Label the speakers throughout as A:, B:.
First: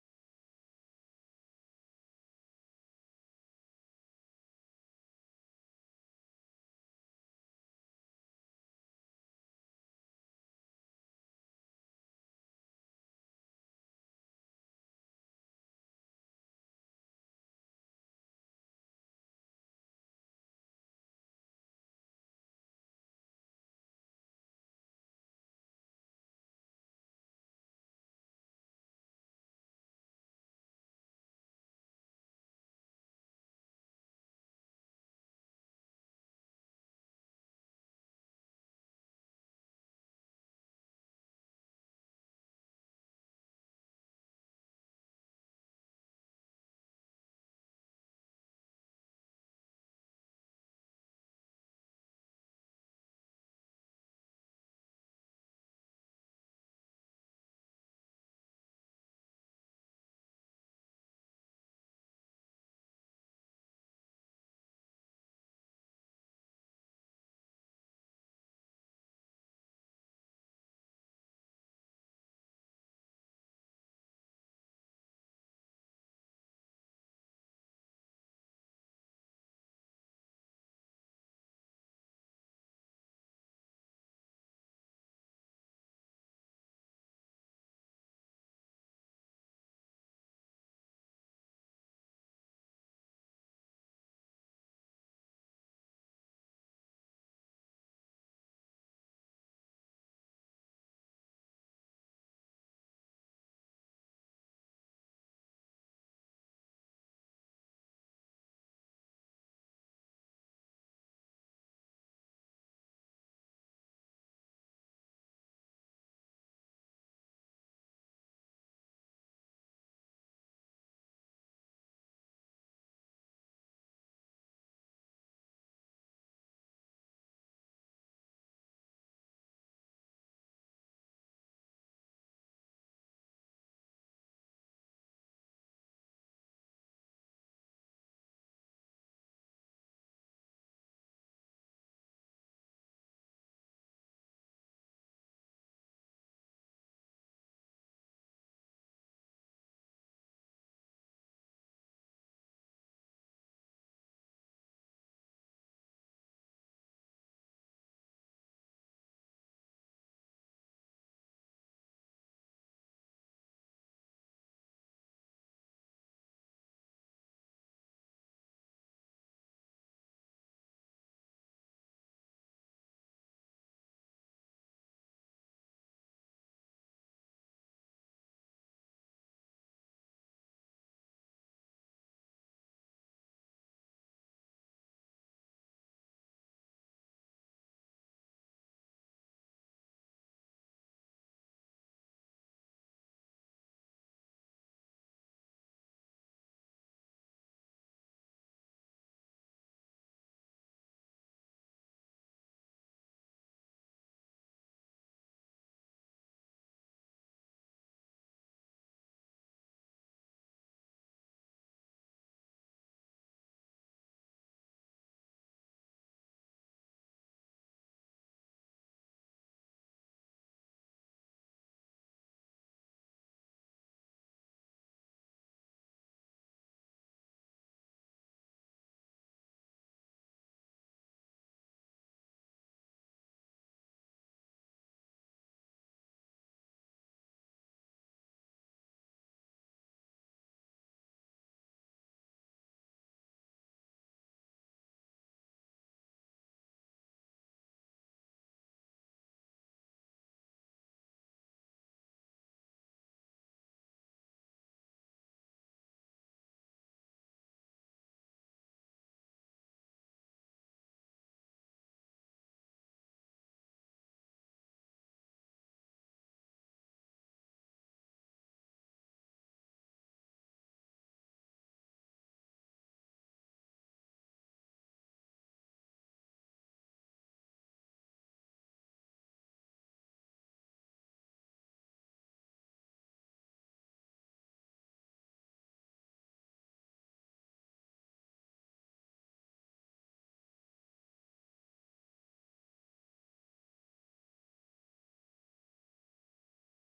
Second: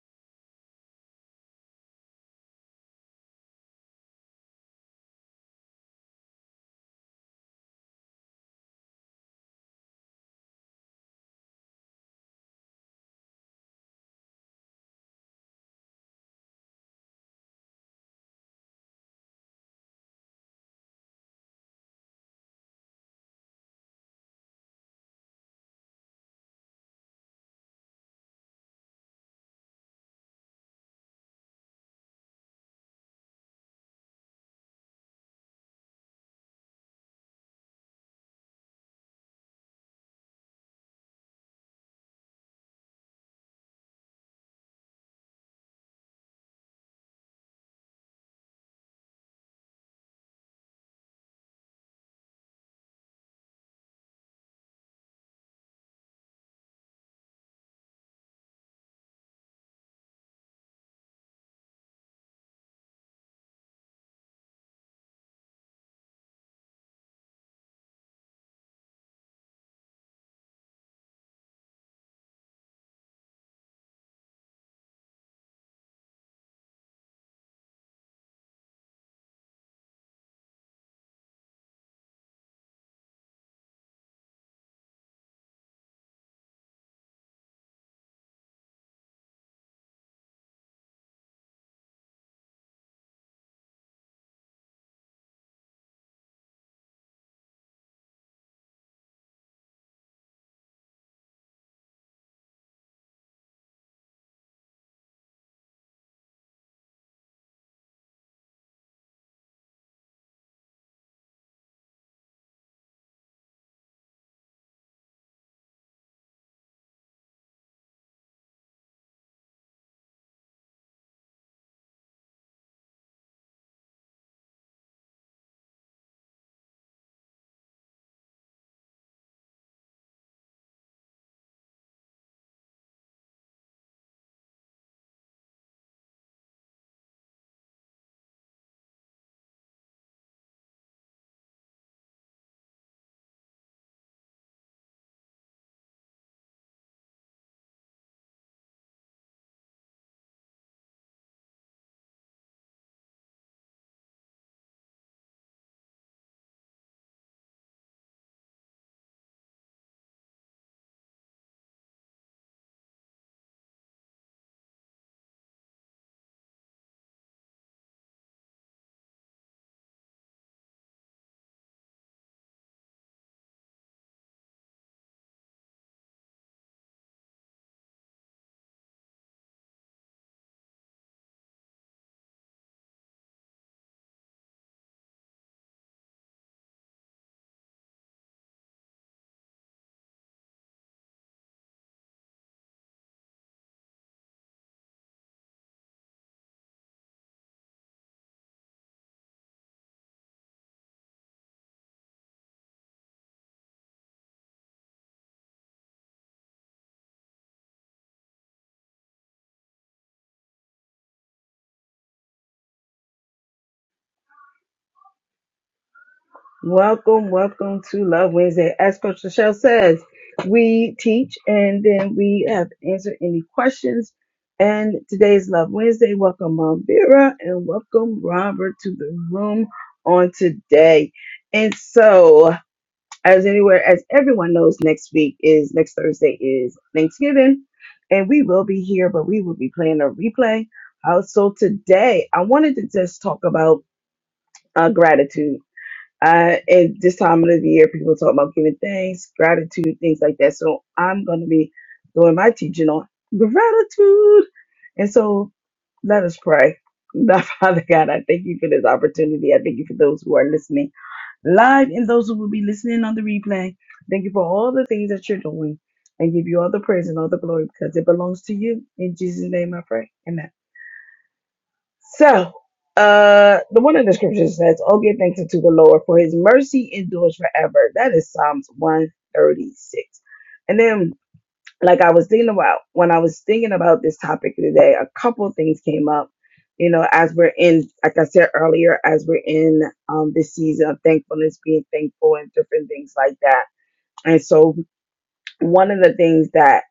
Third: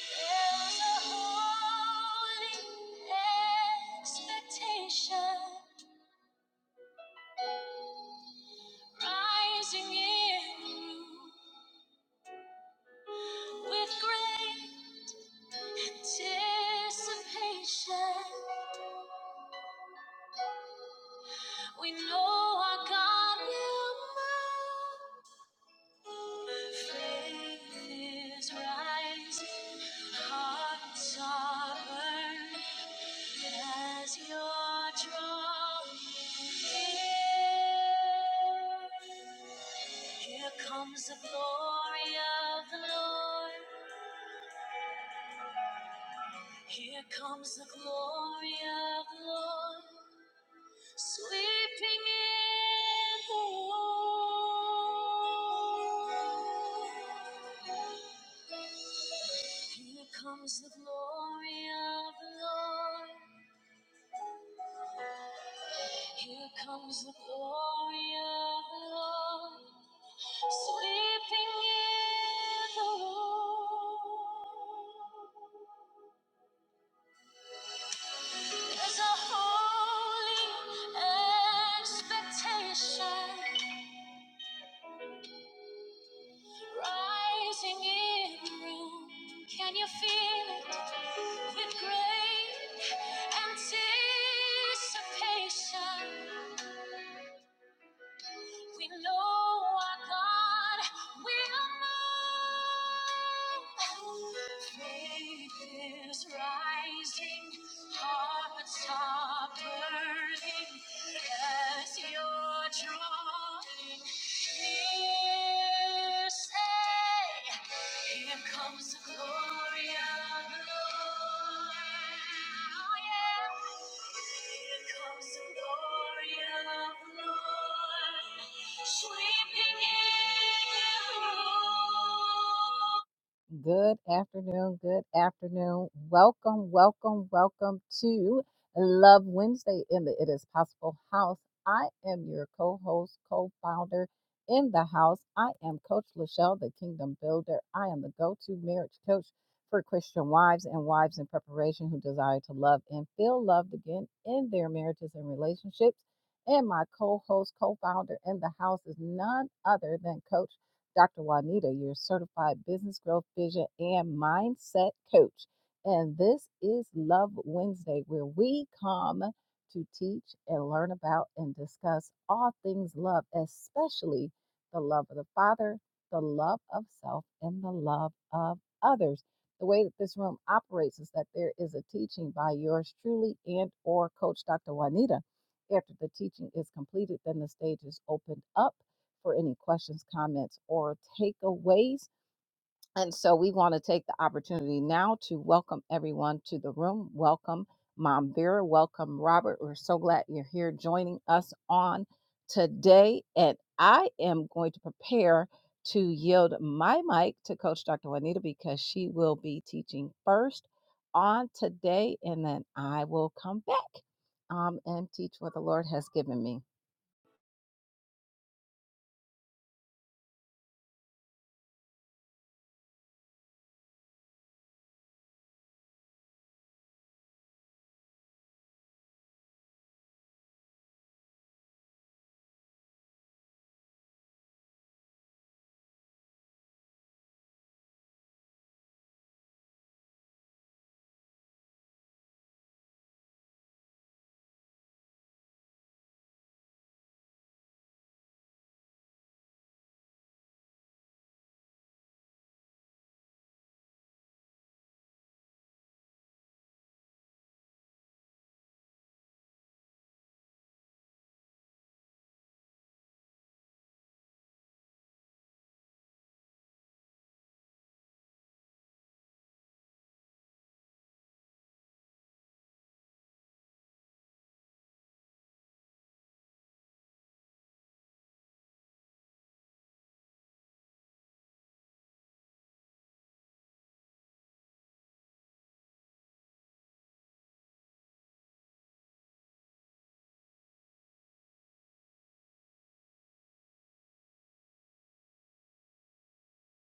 A: There's a holy expectation rising in the room. with great anticipation. We know our God will move. Faith is rising, hearts are burning as you're drawn near. Here comes the glory of the Lord. Here comes the glory of the Lord. Sweeping in the Lord. Here comes the glory of the Lord. Here comes the glory of the Lord. Sweeping in the Lord. There's a holy expectation. Rising in the room, can you feel it? With great anticipation, we know our God will move. Faith is rising, hearts are burning as you're drawn. Here say, here comes the glory of the Lord. Oh, yeah. Here comes the glory of the Lord, sweeping in. Good afternoon. Good afternoon. Welcome, welcome, welcome to Love Wednesday in the It Is Possible House. I am your co host, co founder in the house. I am Coach Lachelle, the Kingdom Builder. I am the go to marriage coach for Christian wives and wives in preparation who desire to love and feel loved again in their marriages and relationships. And my co host, co founder in the house is none other than Coach Dr. Juanita, your certified business growth vision and mindset coach. And this is Love Wednesday, where we come to teach and learn about and discuss all things love, especially the love of the Father, the love of self, and the love of others. The way that this room operates is that there is a teaching by yours truly and or coach Dr. Juanita. After the teaching is completed, then the stage is opened up for any questions, comments, or takeaways. And so we want to take the opportunity now to welcome everyone to the room. Welcome, Mom Vera. Welcome, Robert. We're so glad you're here joining us on today. And I am going to prepare to yield my mic to Coach Dr. Juanita because she will be teaching first on today, and then I will come back um, and teach what the Lord has given me.
B: Welcome, welcome to Love Wednesday. As Coach Michelle says, we teach and then we have answered any questions. And today's Love Wednesday. Welcome, Mom Vera, and welcome Robert to the room on today. And so, as anywhere, as everyone knows, next week is next Thursday is Thanksgiving, and we will be here, but we will be playing a replay. Uh, so today, I wanted to just talk about uh, gratitude uh, at this time of the year, people talk about giving thanks, gratitude, things like that. So I'm going to be doing my teaching on gratitude. And so let us pray. Now, Father God, I thank you for this opportunity. I thank you for those who are listening live and those who will be listening on the replay. Thank you for all the things that you're doing and give you all the praise and all the glory because it belongs to you. In Jesus' name I pray. Amen. So, uh, the one in the scripture says, Oh, give thanks unto the Lord, for his mercy endures forever. That is Psalms 136. And then, like I was thinking about, when I was thinking about this topic today, a couple things came up. You know, as we're in, like I said earlier, as we're in um, this season of thankfulness, being thankful, and different things like that. And so, one of the things that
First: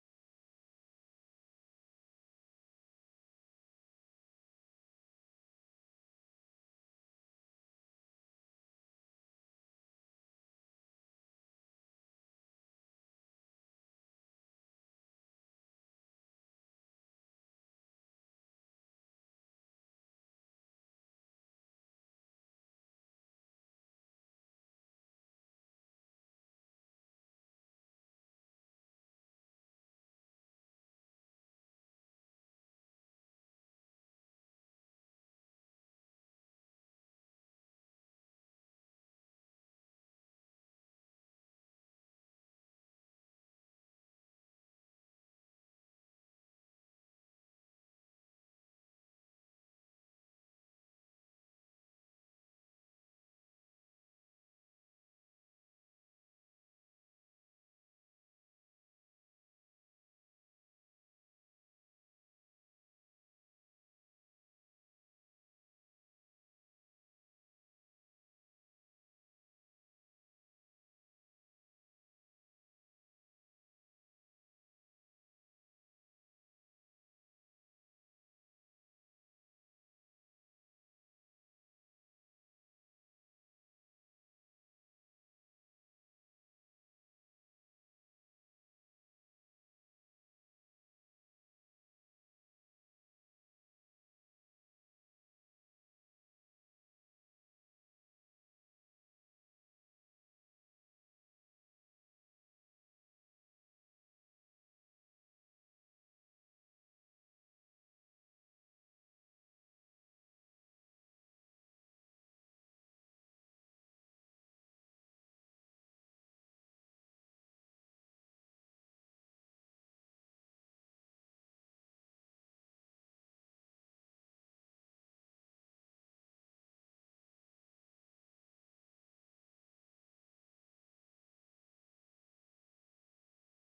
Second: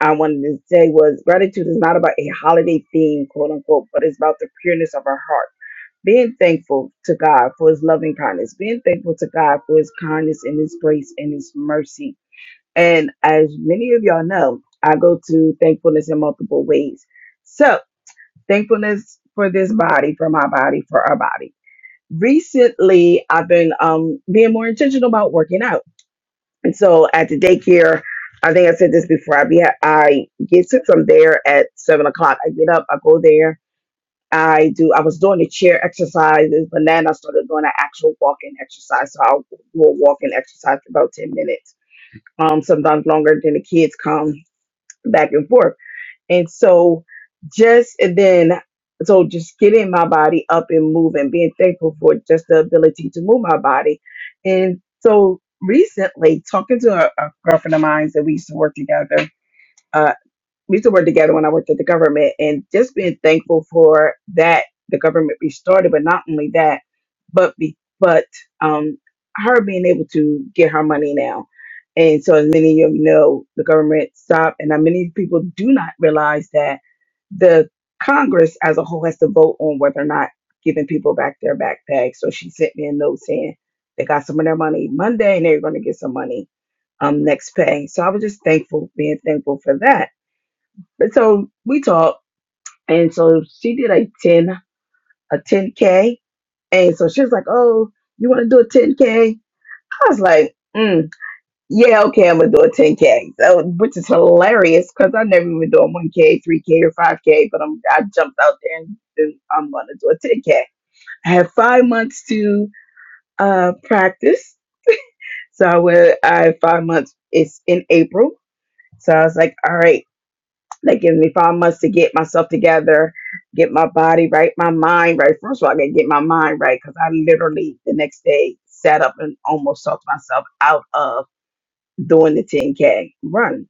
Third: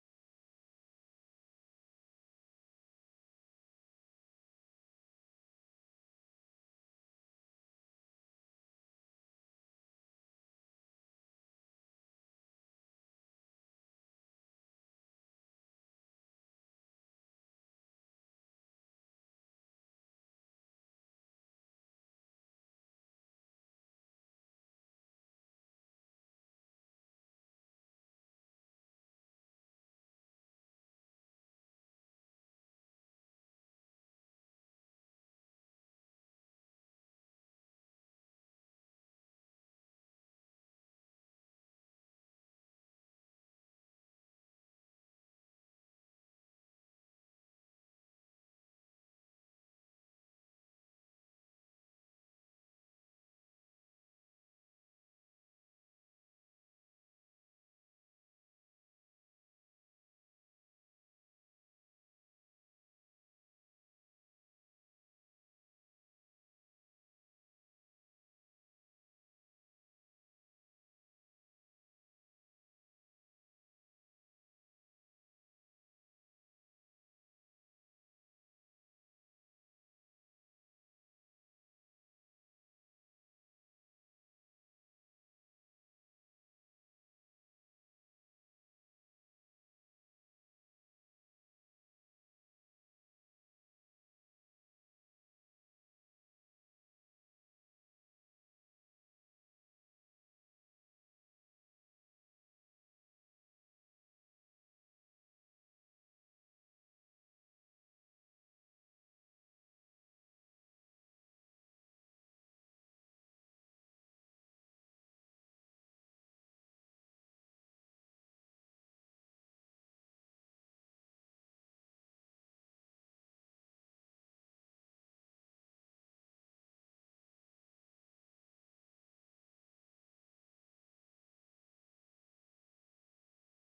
B: I wanted to say was gratitude is not about a holiday theme, quote unquote, but it's about the pureness of our heart being thankful to God for his loving kindness, being thankful to God for his kindness and his grace and his mercy. And as many of y'all know, I go to thankfulness in multiple ways. So, thankfulness for this body, for my body, for our body. Recently, I've been um, being more intentional about working out. And so at the daycare, I think I said this before. I be I get to from there at seven o'clock. I get up, I go there, I do. I was doing the chair exercises, but then I started doing an actual walking exercise. So I'll do a walking exercise for about ten minutes. Um, sometimes longer. Then the kids come back and forth, and so just and then so just getting my body up and moving, being thankful for just the ability to move my body, and so recently talking to a, a girlfriend of mine that we used to work together. uh, we used to work together when I worked at the government and just being thankful for that the government restarted, but not only that, but be, but um her being able to get her money now. And so as many of you know, the government stopped and uh, many people do not realize that the Congress as a whole has to vote on whether or not giving people back their backpacks. So she sent me a note saying they got some of their money Monday and they're gonna get some money um next pay. So I was just thankful, being thankful for that but so we talked, and so she did a ten a ten k, and so she was like, "Oh, you want to do a ten k?" I was like, mm, "Yeah, okay, I'm gonna do a ten k," so, which is hilarious because I never even do a one k, three k, or five k, but I'm I jumped out there and, and I'm gonna do a ten k. I had five months to uh practice, so I went. I had five months. It's in April, so I was like, "All right." They give me five months to get myself together, get my body right, my mind right. First of all, I gotta get my mind right because I literally the next day sat up and almost talked myself out of doing the 10K run.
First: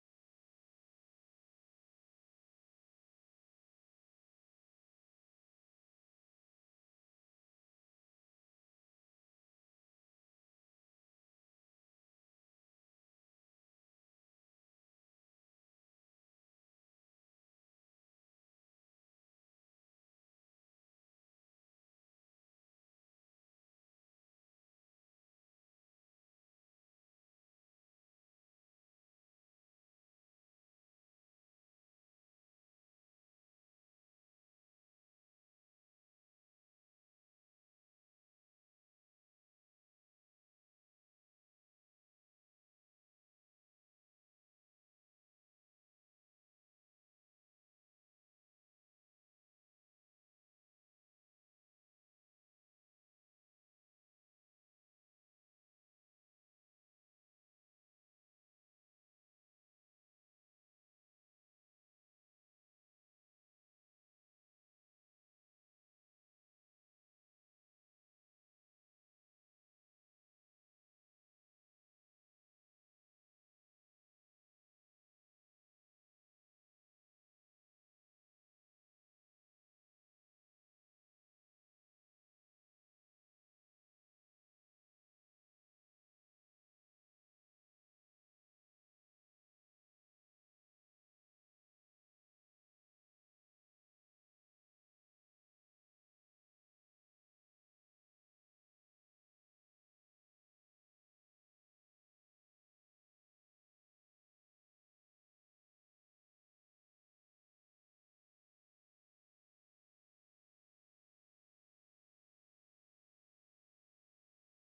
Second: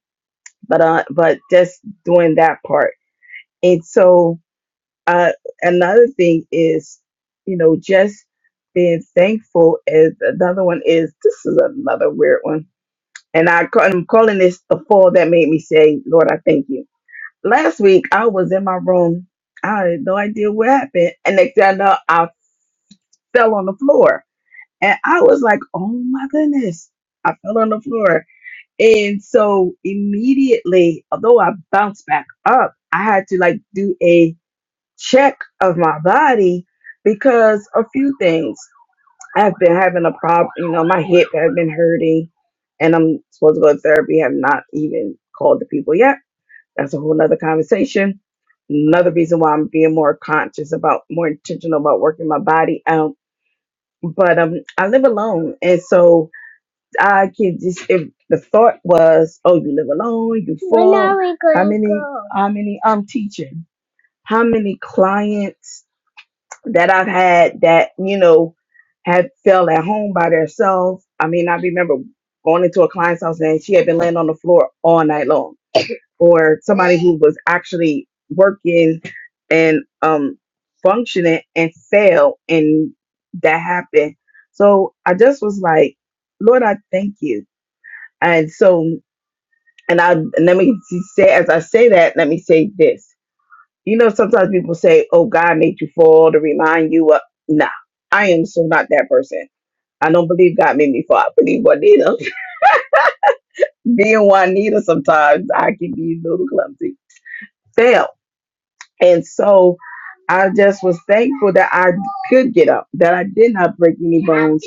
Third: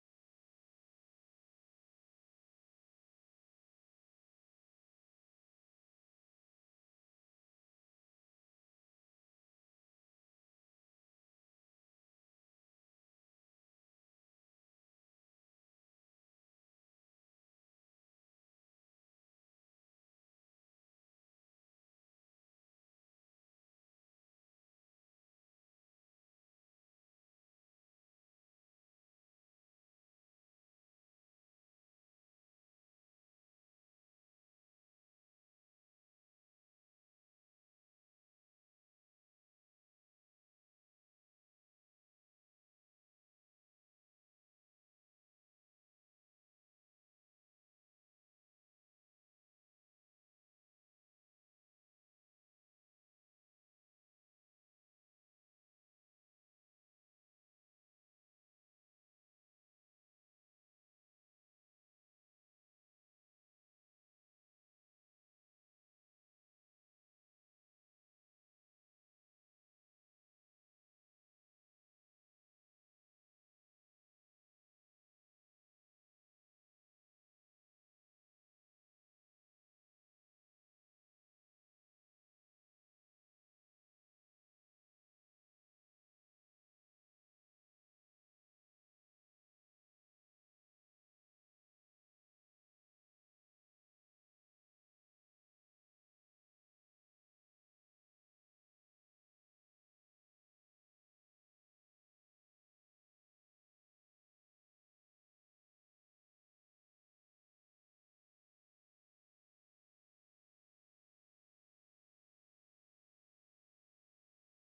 B: But uh, but just doing that part. And so uh, another thing is, you know, just being thankful. Is another one is this is another weird one. And I, ca- I'm calling this the fall that made me say, Lord, I thank you last week I was in my room. I had no idea what happened. And next thing I know, I fell on the floor. And I was like, oh my goodness. I fell on the floor. And so immediately, although I bounced back up, I had to like do a check of my body because a few things. I've been having a problem, you know, my hip has been hurting and I'm supposed to go to therapy, have not even called the people yet that's a whole nother conversation. Another reason why I'm being more conscious about, more intentional about working my body out. But um, I live alone, and so I can just. If the thought was, "Oh, you live alone, you When fall." are we how gonna many? go? How many? I'm teaching. How many clients that I've had that you know had fell at home by themselves? I mean, I remember going into a client's house and she had been laying on the floor all night long or somebody who was actually working and um functioning and failed and that happened. So I just was like, Lord, I thank you. And so and I and let me say as I say that, let me say this. You know, sometimes people say, Oh, God made you fall to remind you of nah, I am so not that person. I don't believe God made me fall. I believe Juanita. Being Juanita sometimes I can be a little clumsy. Fail. And so I just was thankful that I could get up, that I did not break any bones.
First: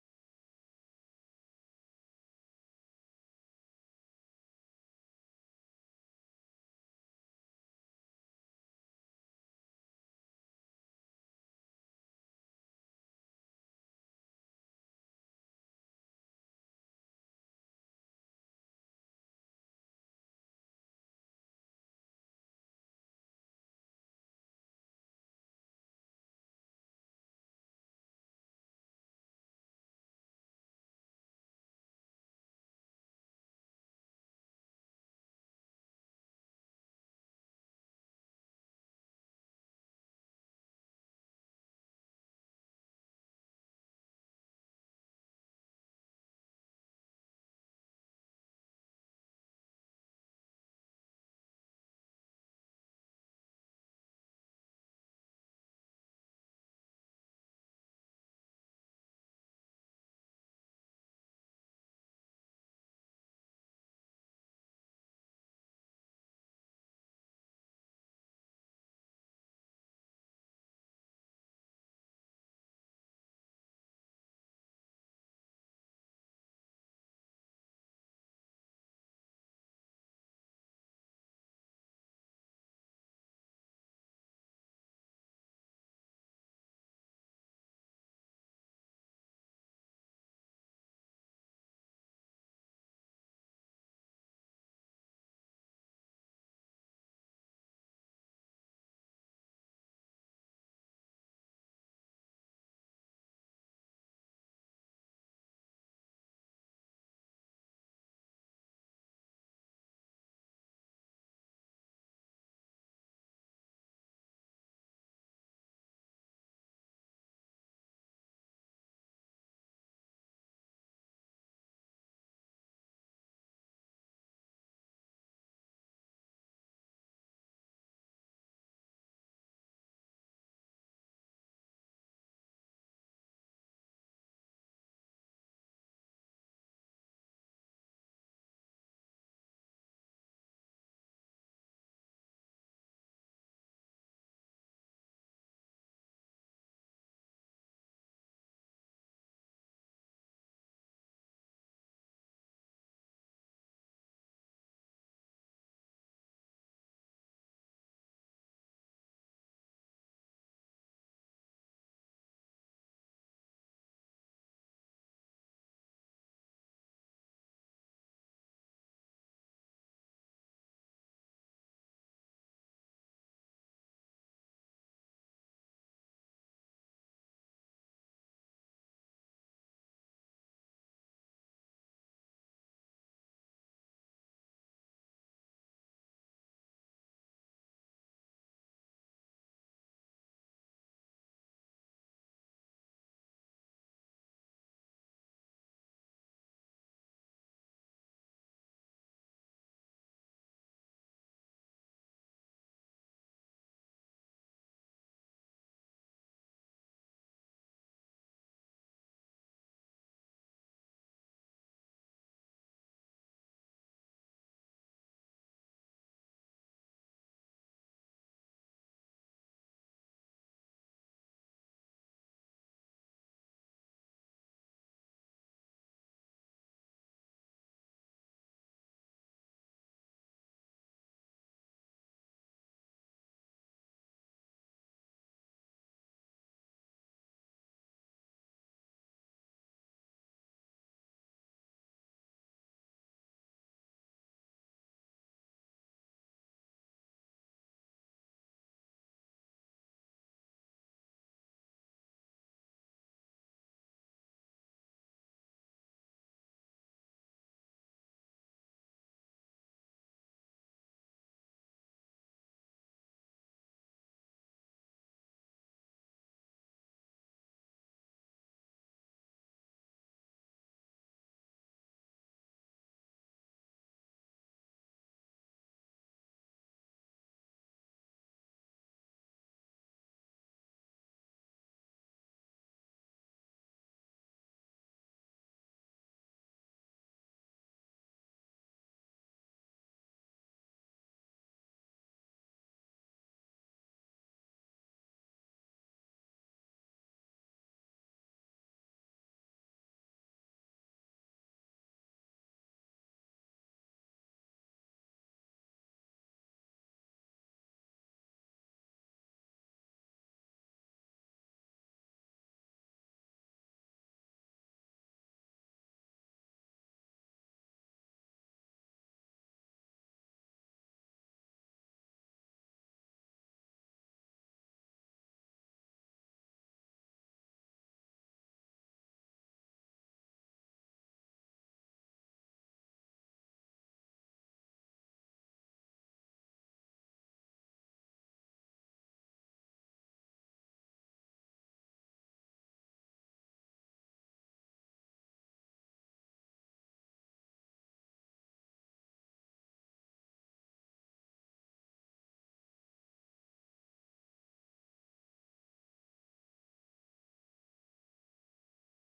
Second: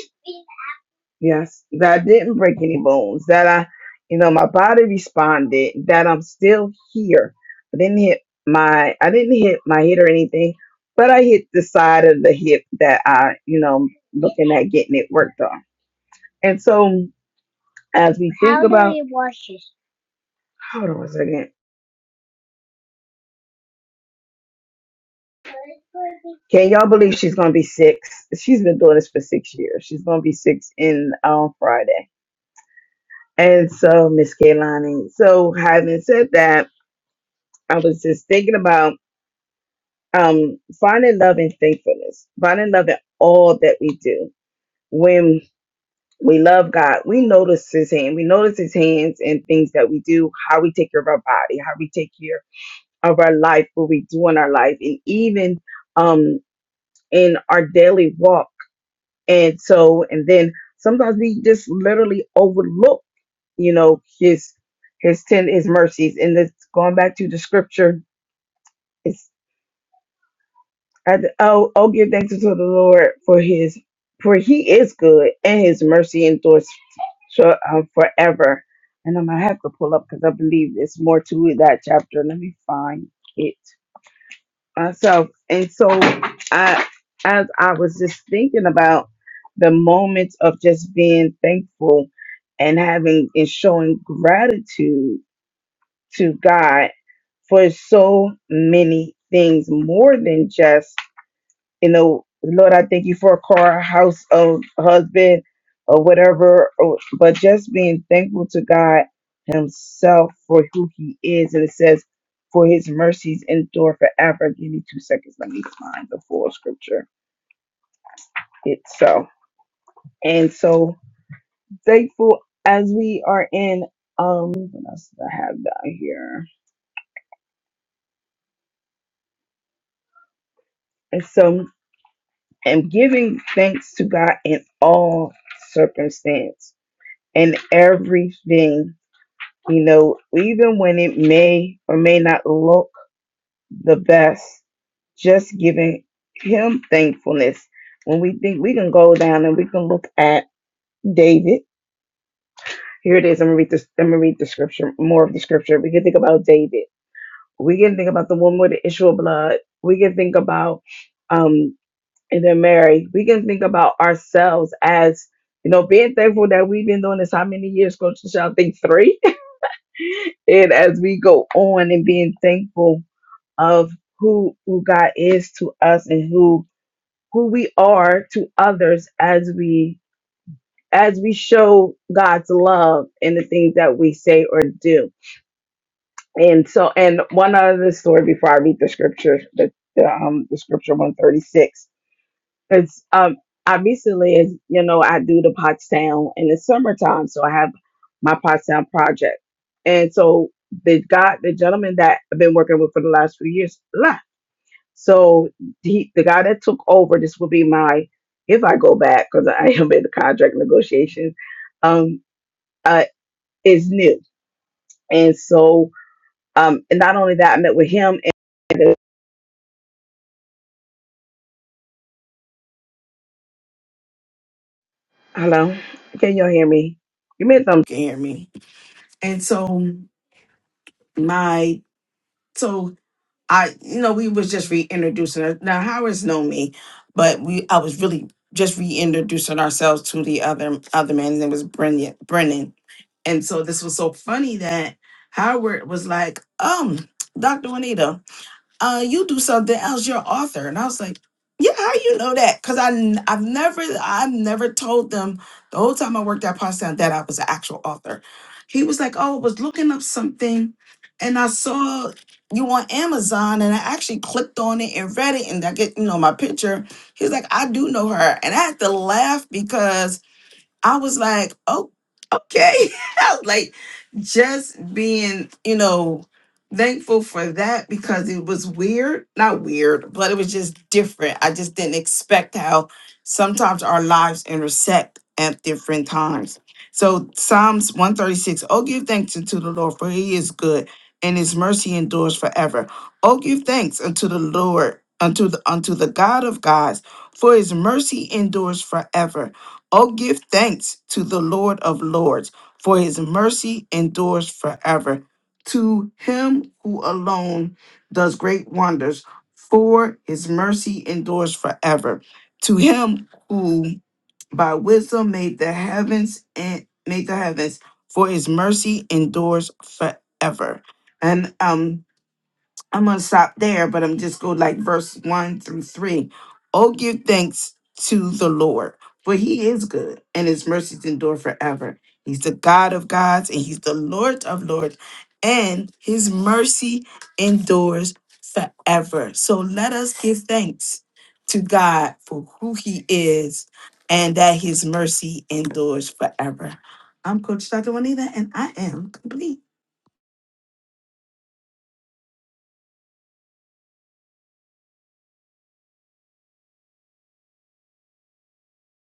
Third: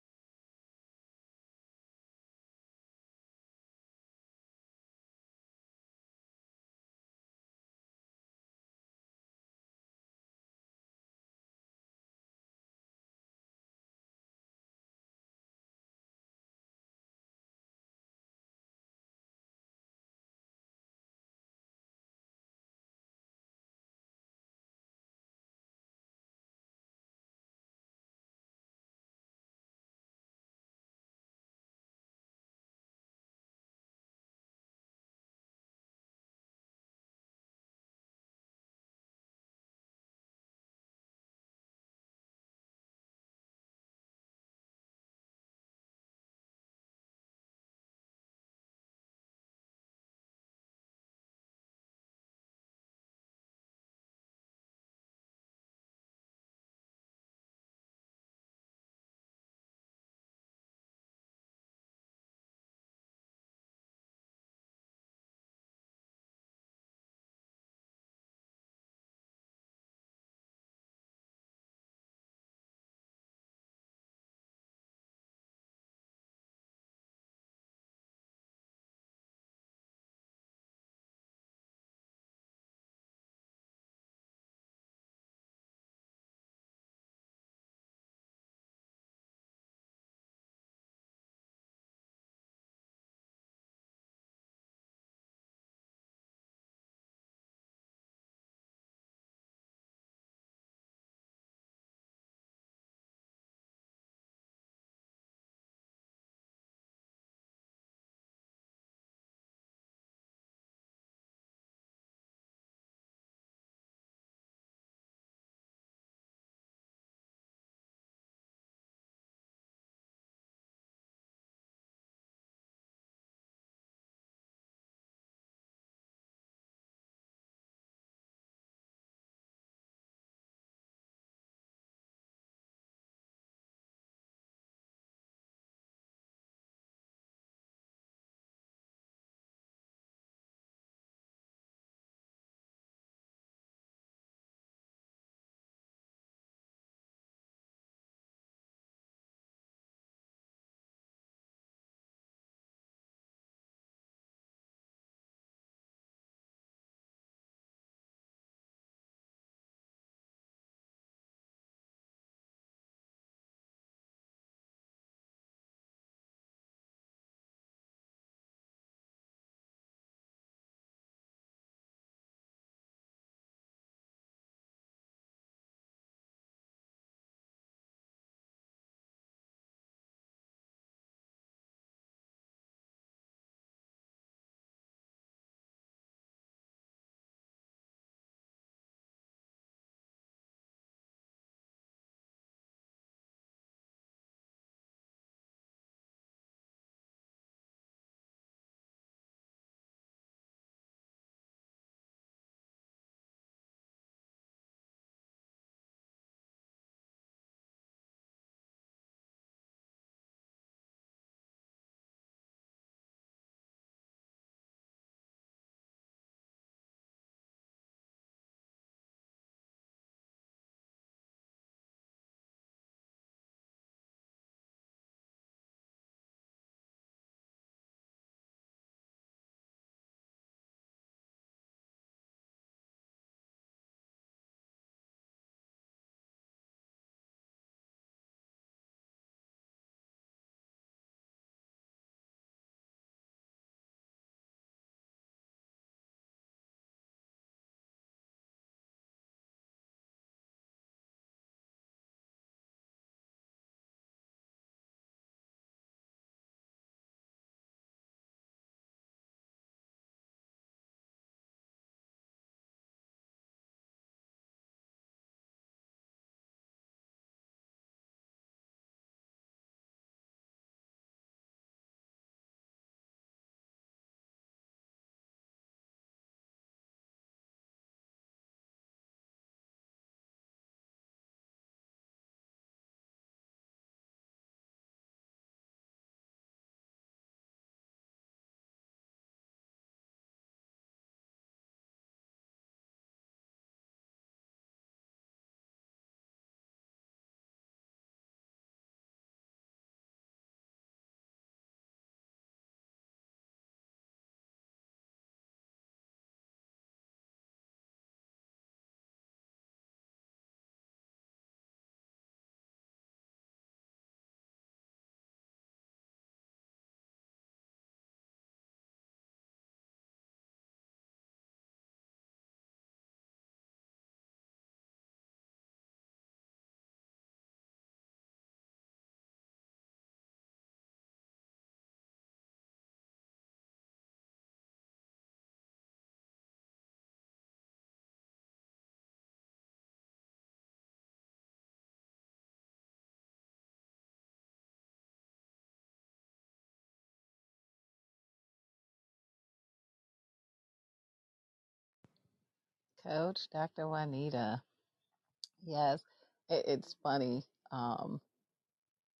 B: Yes, that I didn't break any bones, that I, you know, my body responded, that I'm still here. I didn't hit my, I didn't hit my head or anything, but I hit the side of the hip that I, you know, looking at getting it worked on. And so as we think about, hold on a second. Can y'all believe she's gonna be six? She's been doing this for six years. She's gonna be six in on Friday. And so Miss Kaylani. So having said that, I was just thinking about um finding love and thankfulness, finding love in all that we do. When we love God, we notice his hand. We notice his hands in things that we do, how we take care of our body, how we take care of our life, what we do in our life, and even um in our daily walk And so, and then sometimes we just literally overlook, you know, his his ten his mercies. And it's going back to the scripture. It's I, oh, oh, give thanks to the Lord for his for he is good and his mercy endures for- uh, forever. And I'm gonna have to pull up because I believe it's more to that chapter. Let me find it myself. And so I as I was just thinking about the moments of just being thankful and having and showing gratitude to God for so many things more than just you know, Lord, I thank you for a car, a house, a husband, or whatever. or- But just being thankful to God Himself for who He is. And it says, for His mercies endure forever. Give me two seconds. Let me find the full scripture itself. And so thankful as we are in, um, what else do I have down here? And so, and giving thanks to God in all circumstance and everything You know, even when it may or may not look the best, just giving him thankfulness. When we think we can go down and we can look at David. Here it is. I'm gonna read this. I'm gonna read the scripture, more of the scripture. We can think about David. We can think about the woman with the issue of blood. We can think about um and then Mary. We can think about ourselves as, you know, being thankful that we've been doing this how many years, Coach Michelle? I think three and as we go on and being thankful of who who God is to us and who who we are to others as we as we show God's love in the things that we say or do. And so and one other story before I read the scripture, the the, um the scripture 136. Because um, I recently, as you know, I do the Pottstown in the summertime, so I have my Pottstown project, and so the guy, the gentleman that I've been working with for the last few years, left. So he, the guy that took over, this will be my if I go back because I am in the contract negotiations, um, uh, is new, and so um, and not only that, I met with him and hello, can you all hear me? Give me a thumbs. Can hear me? And so my So I, you know, we was just reintroducing. Her. Now Howard's know me, but we I was really just reintroducing ourselves to the other other man. His name was Brennan. Brennan, and so this was so funny that Howard was like, um, Doctor Juanita uh, you do something else. You're an author." And I was like, "Yeah, how you know that?" Because I n- I've never I've never told them the whole time I worked at Potsdam that I was an actual author. He was like, "Oh, I was looking up something, and I saw." You on Amazon, and I actually clicked on it and read it, and I get you know my picture. He's like, I do know her, and I had to laugh because I was like, oh, okay. like just being, you know, thankful for that because it was weird, not weird, but it was just different. I just didn't expect how sometimes our lives intersect at different times. So Psalms 136, oh, give thanks unto the Lord, for he is good and his mercy endures forever. Oh, give thanks unto the Lord, unto the unto the God of gods, for his mercy endures forever. Oh, give thanks to the Lord of Lords, for his mercy endures forever. To him who alone does great wonders, for his mercy endures forever. To him who by wisdom made the heavens and made the heavens, for his mercy endures forever. And um I'm gonna stop there, but I'm just go like verse one through three. Oh, give thanks to the Lord, for he is good and his mercies endure forever. He's the God of gods and he's the Lord of lords, and his mercy endures forever. So let us give thanks to God for who he is and that his mercy endures forever. I'm Coach Dr. Juanita, and I am complete.
A: Coach Dr. Juanita. Yes, it- it's funny. Um,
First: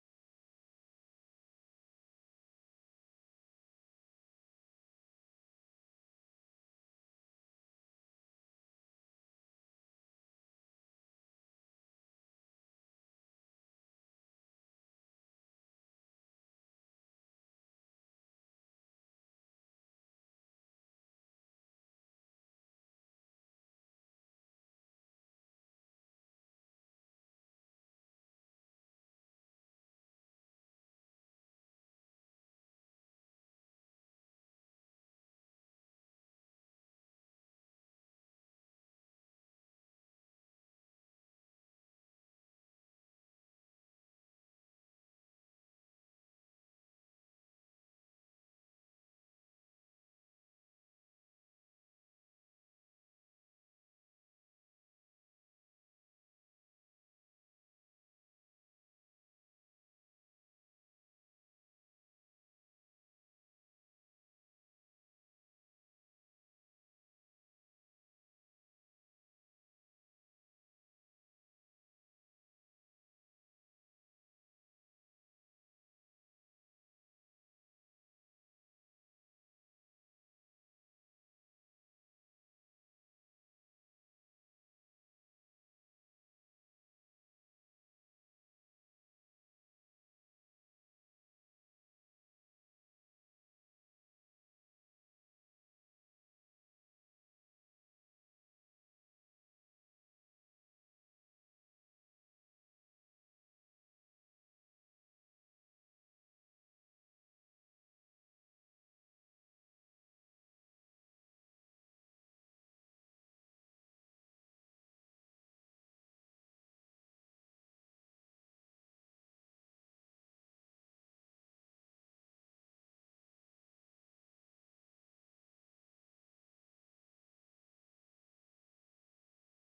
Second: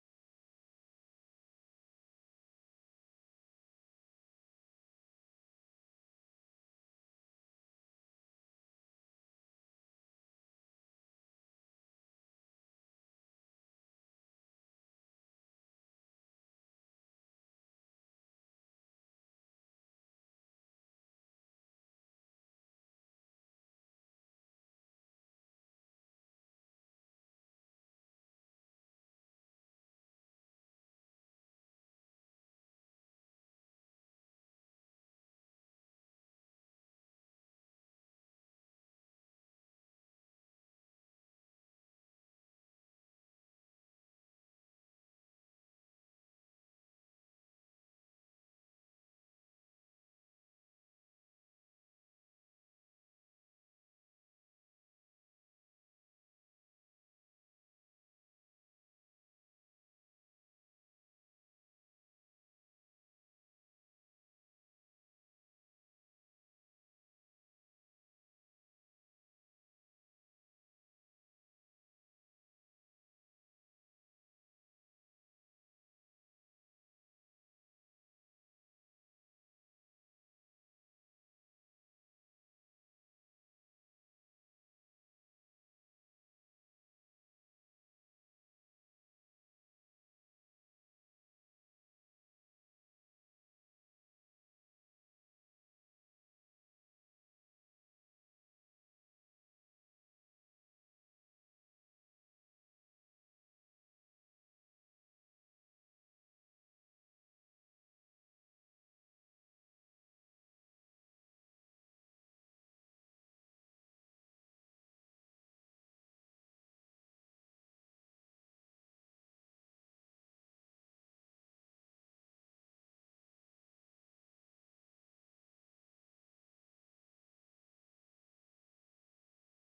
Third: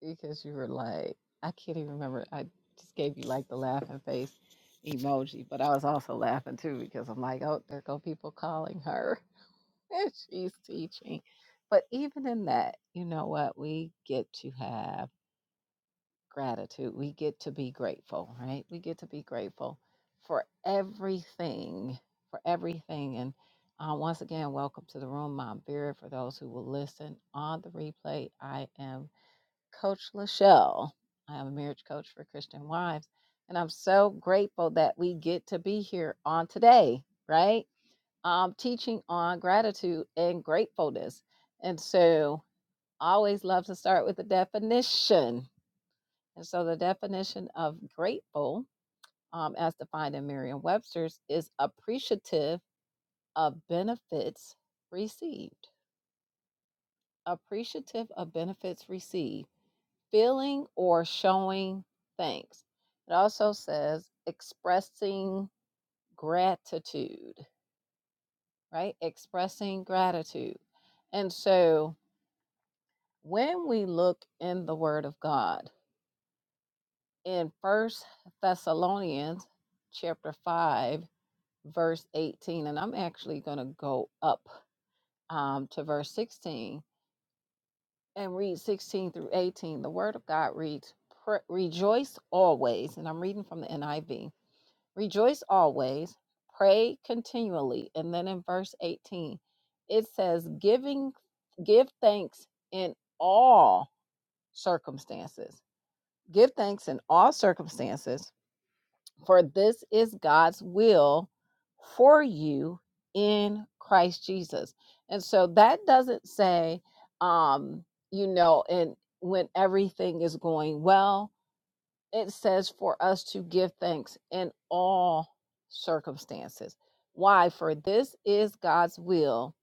A: because you were like, I can't even remember. I just gave you like the laughing face emoji, but I was also laughing too because I'm like, oh, there go people calling her. and She's teaching. But even in that, you know what? We get to have gratitude. We get to be grateful, right? We get to be grateful for everything, for everything. And uh, once again, welcome to the room, Mom Vera. For those who will listen on the replay, I am Coach Lachelle. I am a marriage coach for Christian wives. And I'm so grateful that we get to be here on today, right? Um, teaching on gratitude and gratefulness. And so I always love to start with the definition. And so the definition of grateful, um, as defined in Merriam Webster's, is appreciative of benefits received. Appreciative of benefits received feeling or showing thanks. It also says expressing gratitude, right? Expressing gratitude. And so when we look in the word of God in First Thessalonians chapter 5 verse 18 and I'm actually going to go up um, to verse 16 and read 16 through 18. The word of God reads rejoice always and I'm reading from the NIV Rejoice always, pray continually. And then in verse 18, it says, giving give thanks in all circumstances. Give thanks in all circumstances, for this is God's will for you in Christ Jesus. And so that doesn't say um, you know, and when everything is going well, it says for us to give thanks in all circumstances. Why? For this is God's will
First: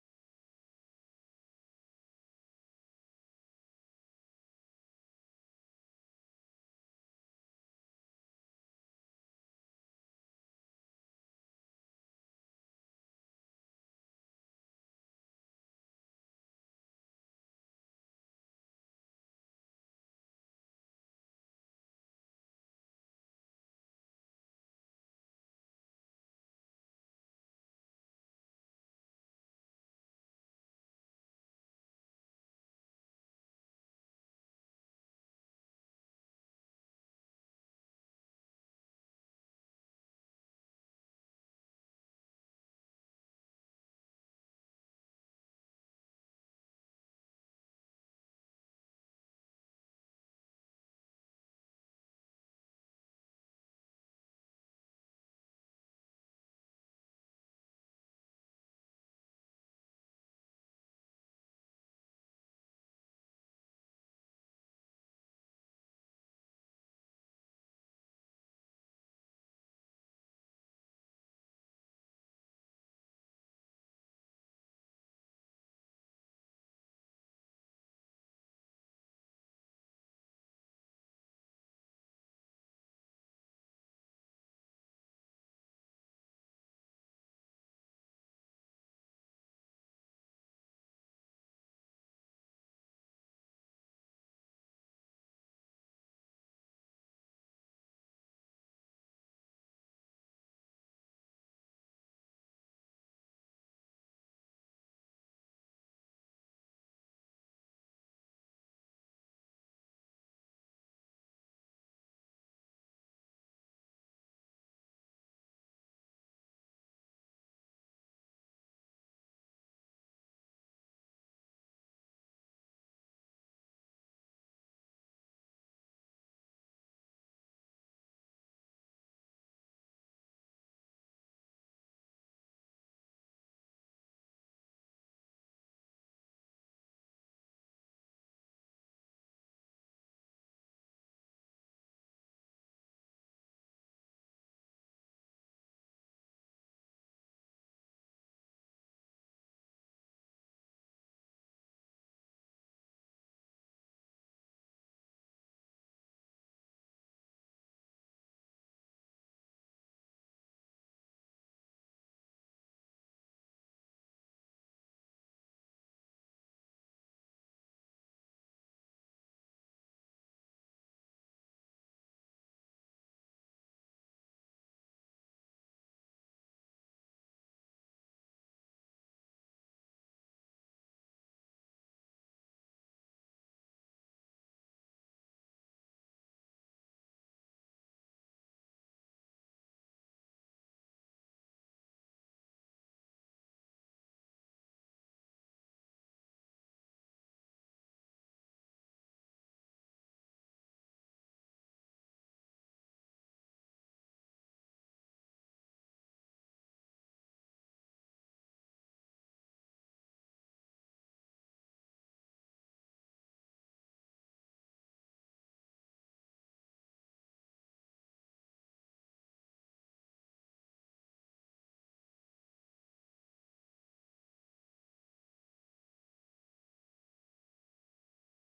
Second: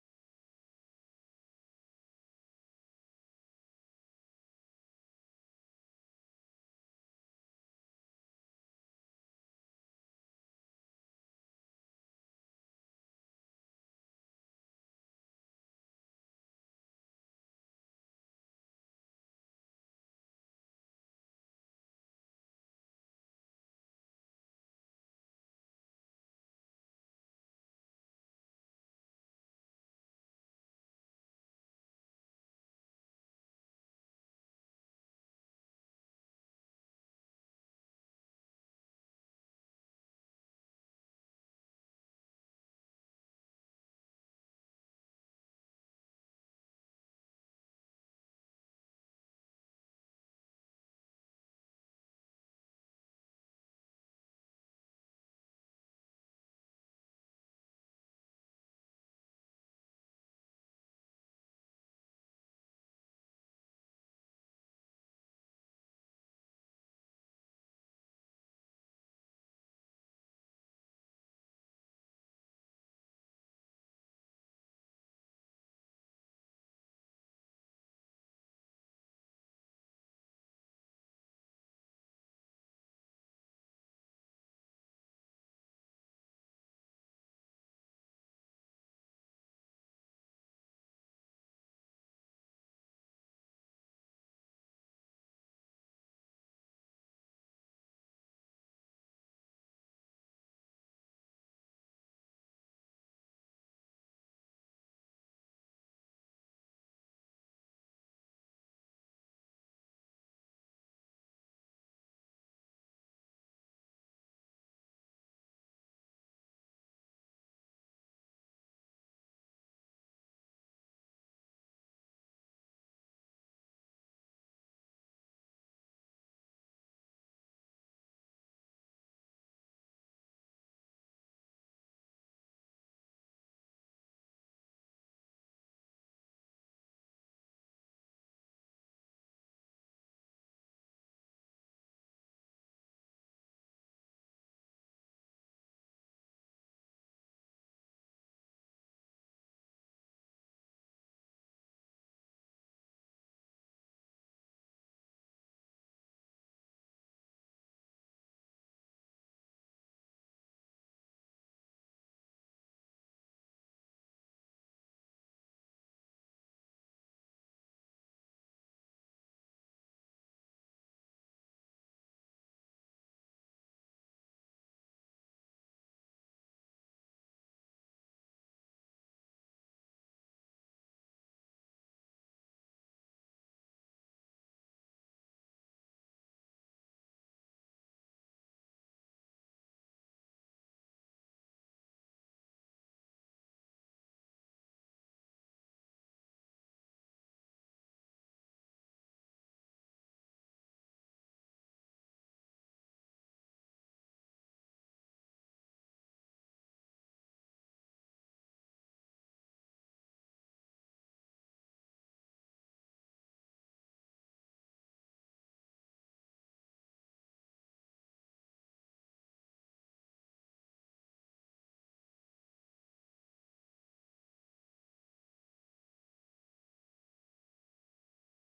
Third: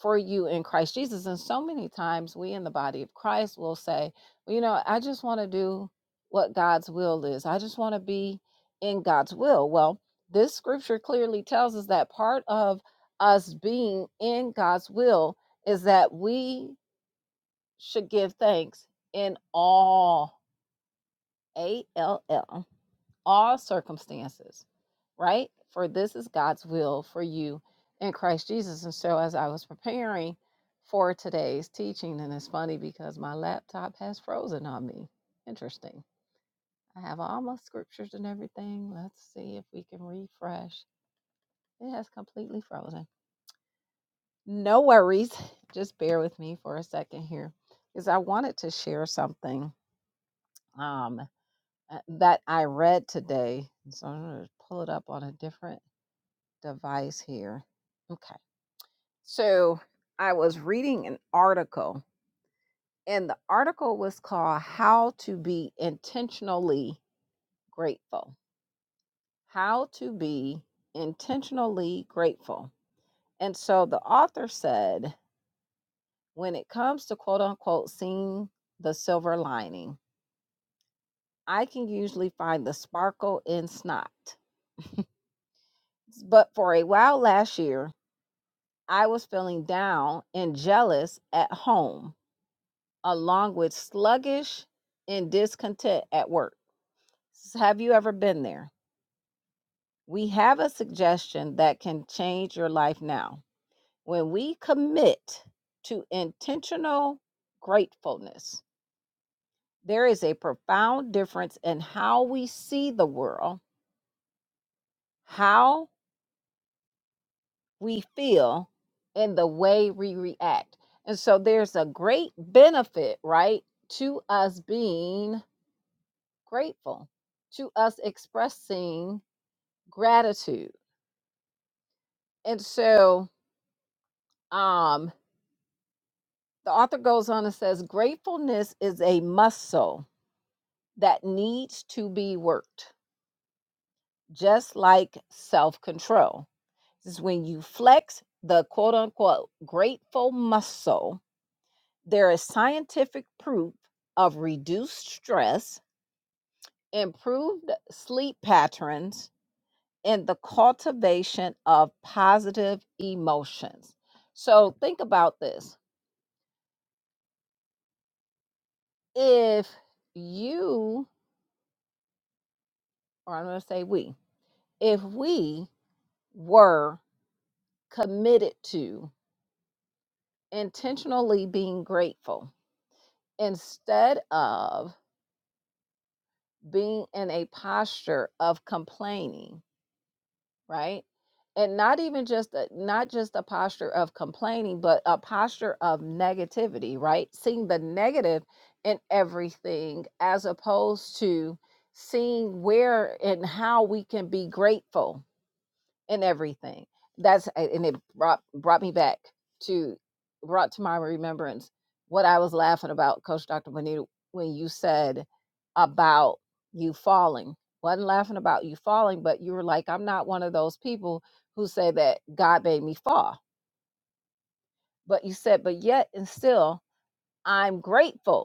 A: for you in Christ Jesus. And so many times we in the body of Christ will say, "Well, you know, I just want to do what God's will is. I just want to be in God's will. Well, this scripture clearly tells us that part of us being in God's will is that we should give thanks in all A L L all circumstances, right? For this is God's will for you in Christ Jesus. And so, as I was preparing for today's teaching, and it's funny because my laptop has frozen on me. Interesting. I have all my scriptures and everything. Let's see if we can refresh. It has completely frozen. No worries. Just bear with me for a second here because I wanted to share something um, uh, that I read today. So I'm going to pull it up on a different device here. Okay. So I was reading an article, and the article was called How to Be Intentionally Grateful. How to Be Intentionally Grateful. And so the author said, when it comes to quote unquote seeing the silver lining, I can usually find the sparkle in snot. But for a while last year, I was feeling down and jealous at home along with sluggish and discontent at work. Have you ever been there? We have a suggestion that can change your life now. When we commit to intentional gratefulness, there is a profound difference in how we see the world, how we feel, and the way we react. And so there's a great benefit, right, to us being grateful, to us expressing gratitude. And so um, the author goes on and says gratefulness is a muscle that needs to be worked, just like self control. This is when you flex the quote unquote grateful muscle, there is scientific proof of reduced stress, improved sleep patterns, and the cultivation of positive emotions. So think about this if you, or I'm going to say we, if we were committed to intentionally being grateful instead of being in a posture of complaining, right? And not even just a, not just a posture of complaining, but a posture of negativity, right? Seeing the negative in everything as opposed to seeing where and how we can be grateful and everything. That's and it brought brought me back to brought to my remembrance what I was laughing about, Coach Dr. Bonita, when you said about you falling. Wasn't laughing about you falling, but you were like, I'm not one of those people who say that God made me fall. But you said, but yet and still, I'm grateful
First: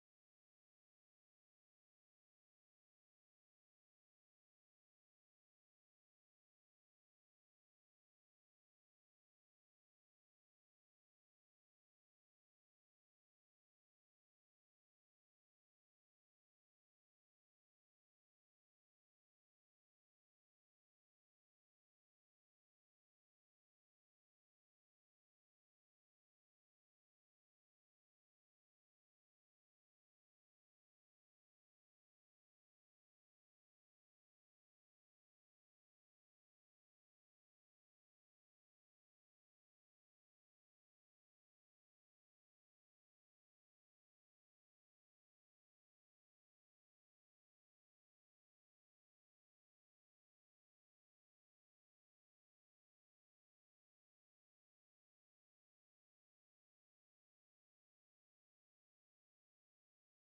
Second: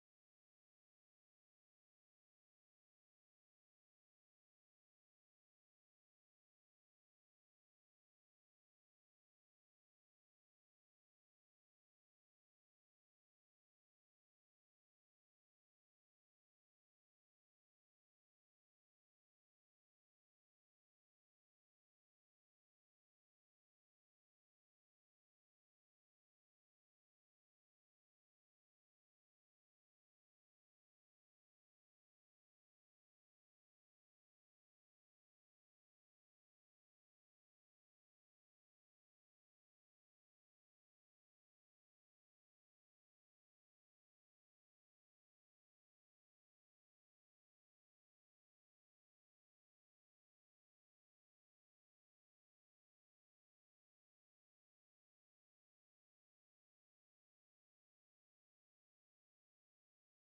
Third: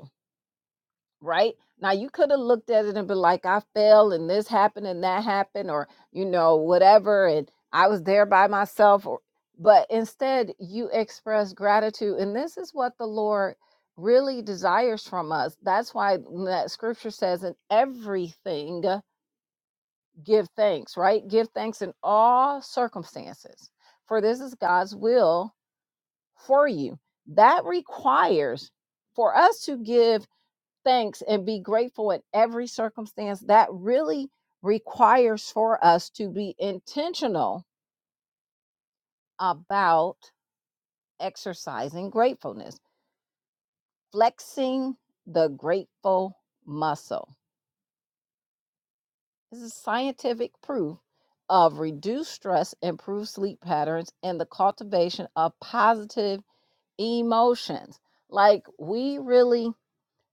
A: right? Now you could have looked at it and been like, I fell and this happened and that happened, or you know, whatever, and I was there by myself, or but instead you express gratitude. And this is what the Lord really desires from us. That's why that scripture says, in everything give thanks, right? Give thanks in all circumstances, for this is God's will for you. That requires for us to give thanks and be grateful in every circumstance, that really requires for us to be intentional about exercising gratefulness, flexing the grateful muscle. This is scientific proof of reduced stress, improved sleep patterns, and the cultivation of positive emotions. Like, we really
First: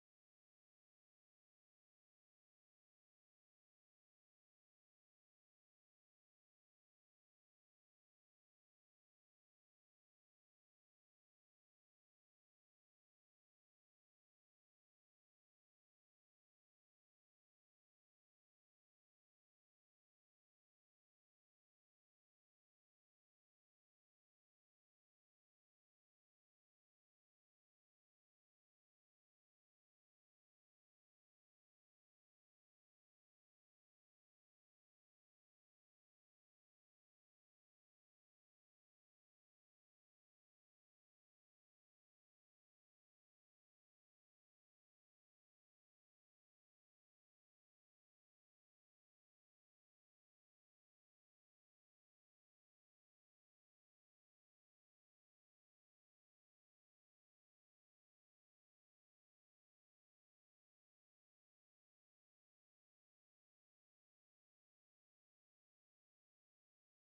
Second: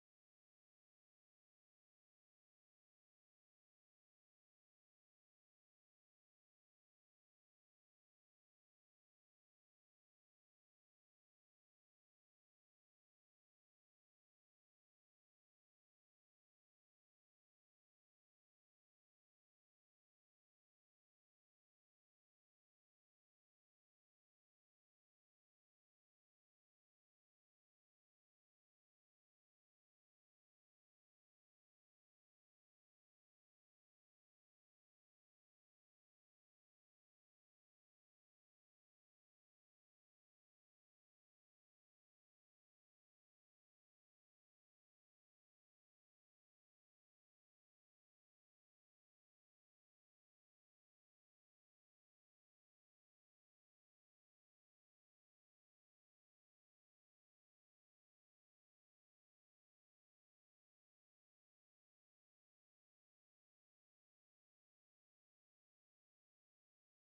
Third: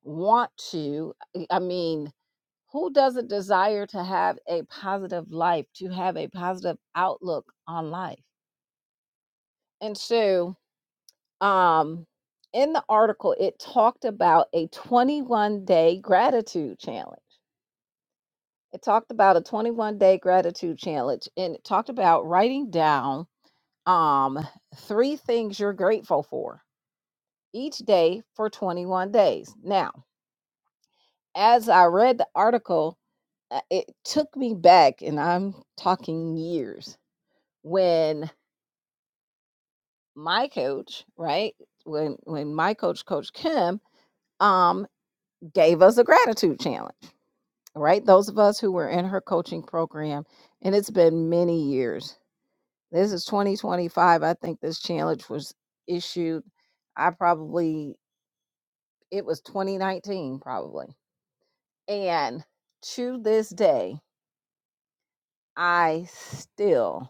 A: want to eh, i mean who doesn't desire to have a positive life to have a positive outlook on life and so um in the article it talked about a 21 day gratitude challenge it talked about a 21 day gratitude challenge and it talked about writing down um three things you're grateful for each day for 21 days now as I read the article, uh, it took me back, and I'm talking years when my coach, right? When when my coach, Coach Kim, um, gave us a gratitude challenge, right? Those of us who were in her coaching program, and it's been many years. This is 2025. I think this challenge was issued. I probably it was 2019, probably. And to this day, I still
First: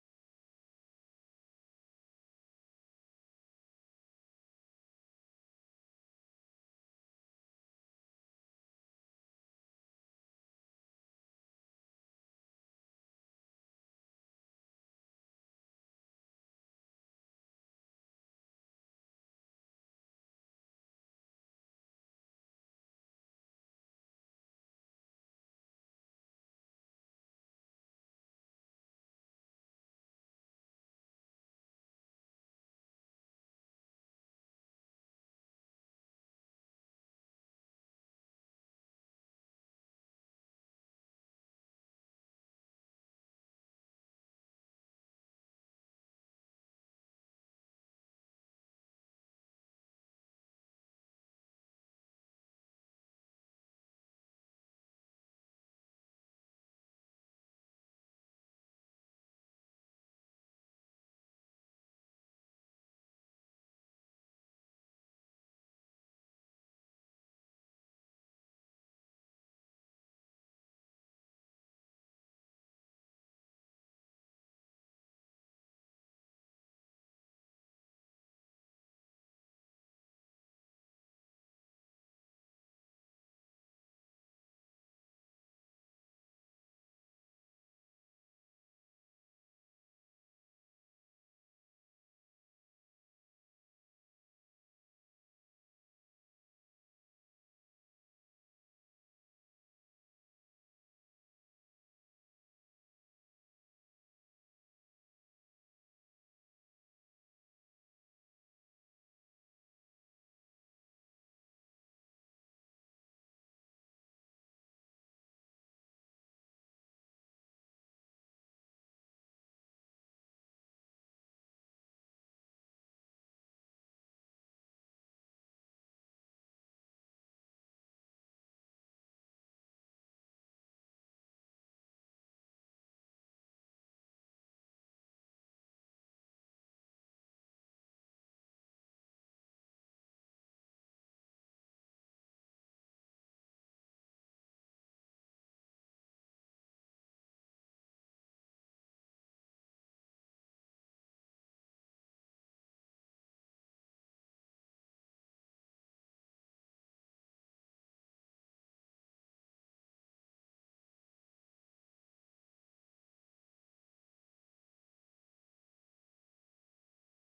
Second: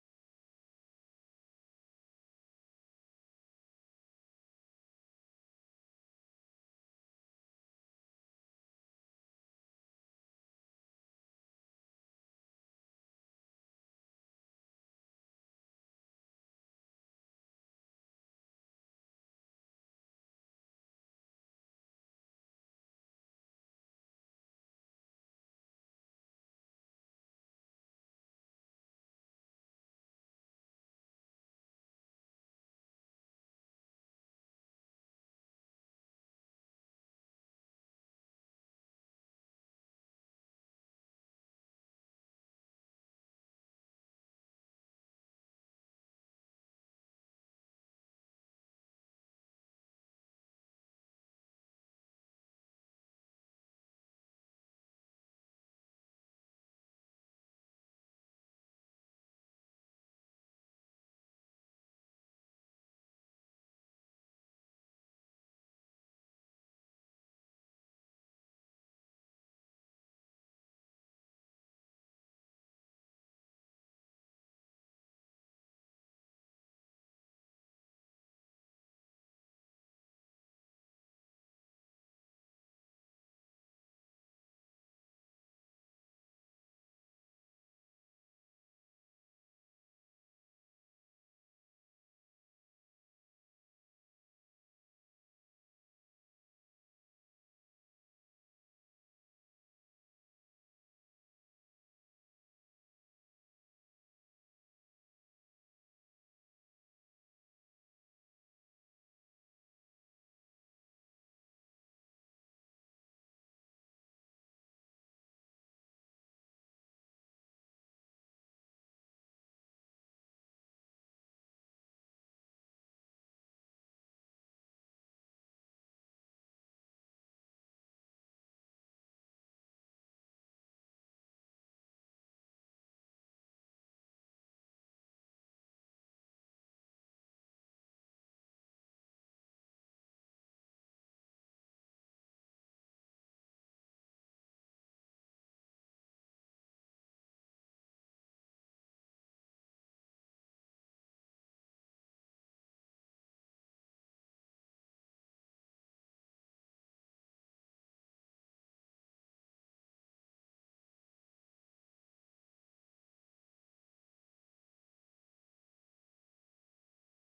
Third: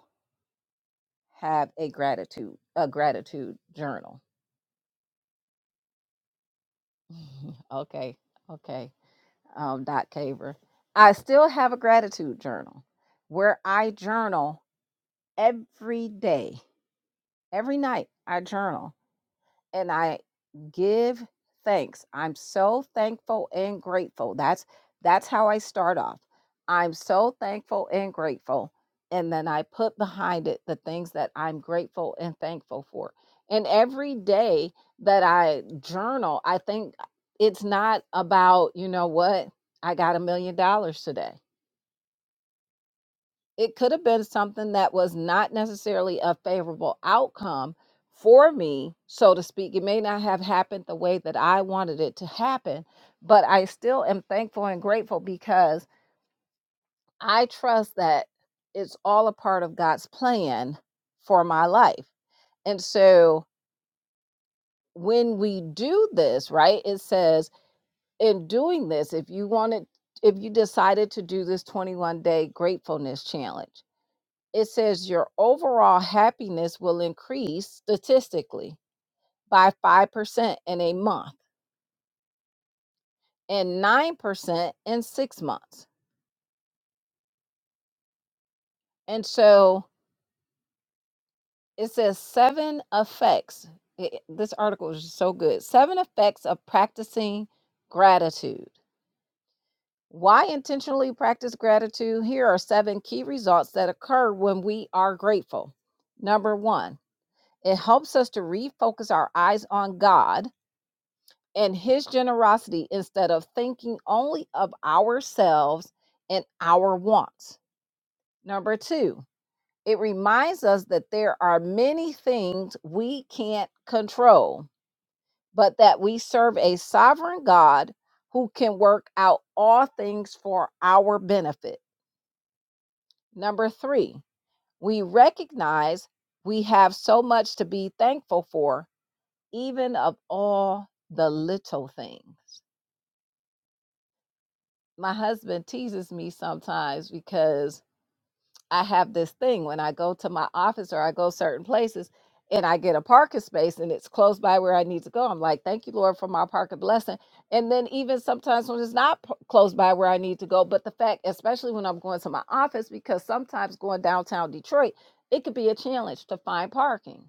A: have a gratitude a gratitude journal. okay, okay, um, Doc Caver. I still have a gratitude journal where I journal every day, every night. I journal and I give thanks. I'm so thankful and grateful. That's that's how I start off. I'm so thankful and grateful. And then I put behind it the things that I'm grateful and thankful for. And every day that I journal, I think it's not about, you know what, I got a million dollars today it could have been something that was not necessarily a favorable outcome for me, so to speak. It may not have happened the way that I wanted it to happen, but I still am thankful and grateful because I trust that it's all a part of God's plan for my life. And so when we do this, right, it says, in doing this, if you wanted, if you decided to do this 21 day gratefulness challenge, it says your overall happiness will increase statistically by 5% in a month and 9% in six months. And so it says seven effects. i- This article is so good. Seven effects of practicing gratitude. Why intentionally practice gratitude? Here are seven key results that occur when we are grateful. Number one, it helps us to refocus our eyes on God and his generosity instead of thinking only of ourselves and our wants. Number two, it reminds us that there are many things we can't control, but that we serve a sovereign God who can work out all things for our benefit. Number three, we recognize we have so much to be thankful for, even of all the little things. my husband teases me sometimes because I have this thing when I go to my office or I go certain places and I get a parking space and it's close by where I need to go. I'm like, thank you, Lord, for my parking blessing. And then even sometimes when it's not p- close by where I need to go, but the fact, especially when I'm going to my office, because sometimes going downtown Detroit, it could be a challenge to find parking.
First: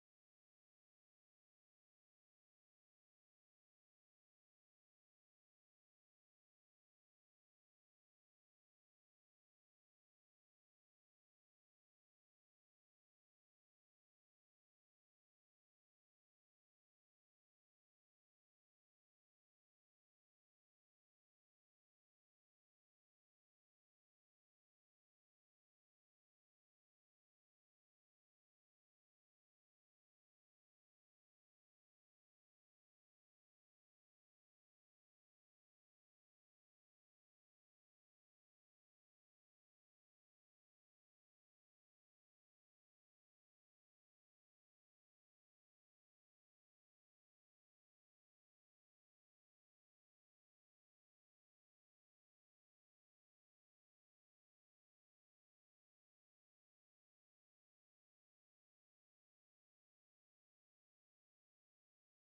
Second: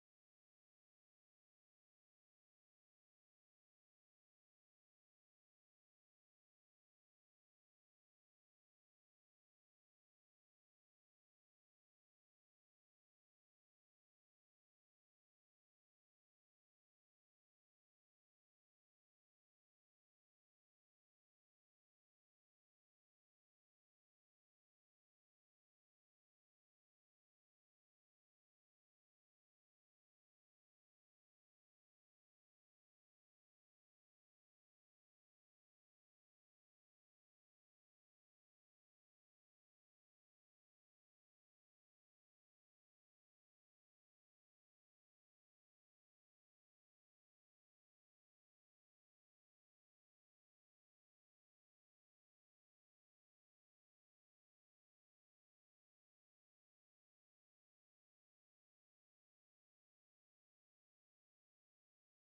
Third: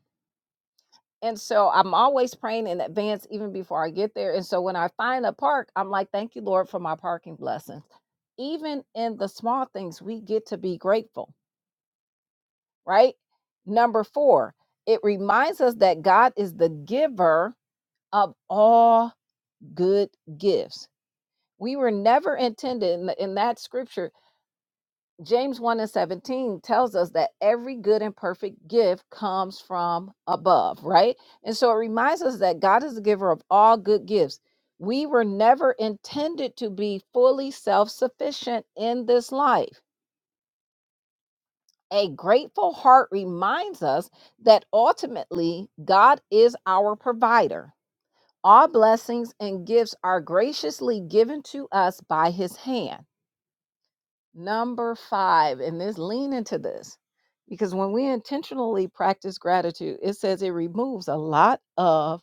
A: And so I'm always praying in advance, even before I get there. And so when I find a park, I'm like, thank you, Lord, for my parking blessings. Even in the small things, we get to be grateful, right? Number four, it reminds us that God is the giver of all good gifts. We were never intended in, the- in that scripture James 1 and 17 tells us that every good and perfect gift comes from above, right? And so it reminds us that God is the giver of all good gifts. We were never intended to be fully self sufficient in this life. A grateful heart reminds us that ultimately God is our provider. All blessings and gifts are graciously given to us by his hand. Number five, and this lean into this because when we intentionally practice gratitude, it says it removes a lot of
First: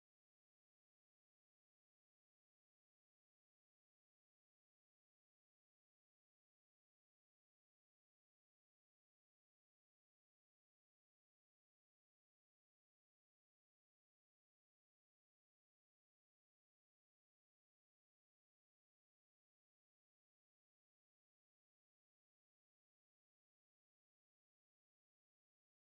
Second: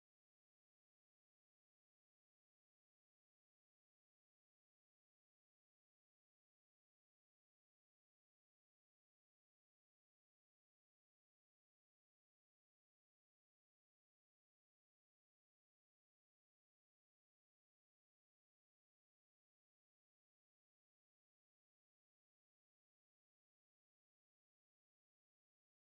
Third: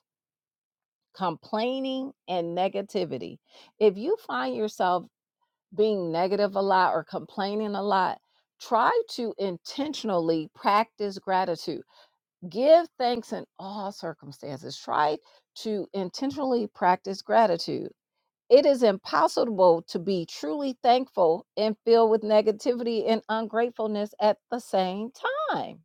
A: complaining and negativity. If you find yourself being negative a lot or complaining a lot, try to intentionally practice gratitude. Give thanks in all circumstances. Try to intentionally practice gratitude it is impossible to be truly thankful and filled with negativity and ungratefulness at the same time.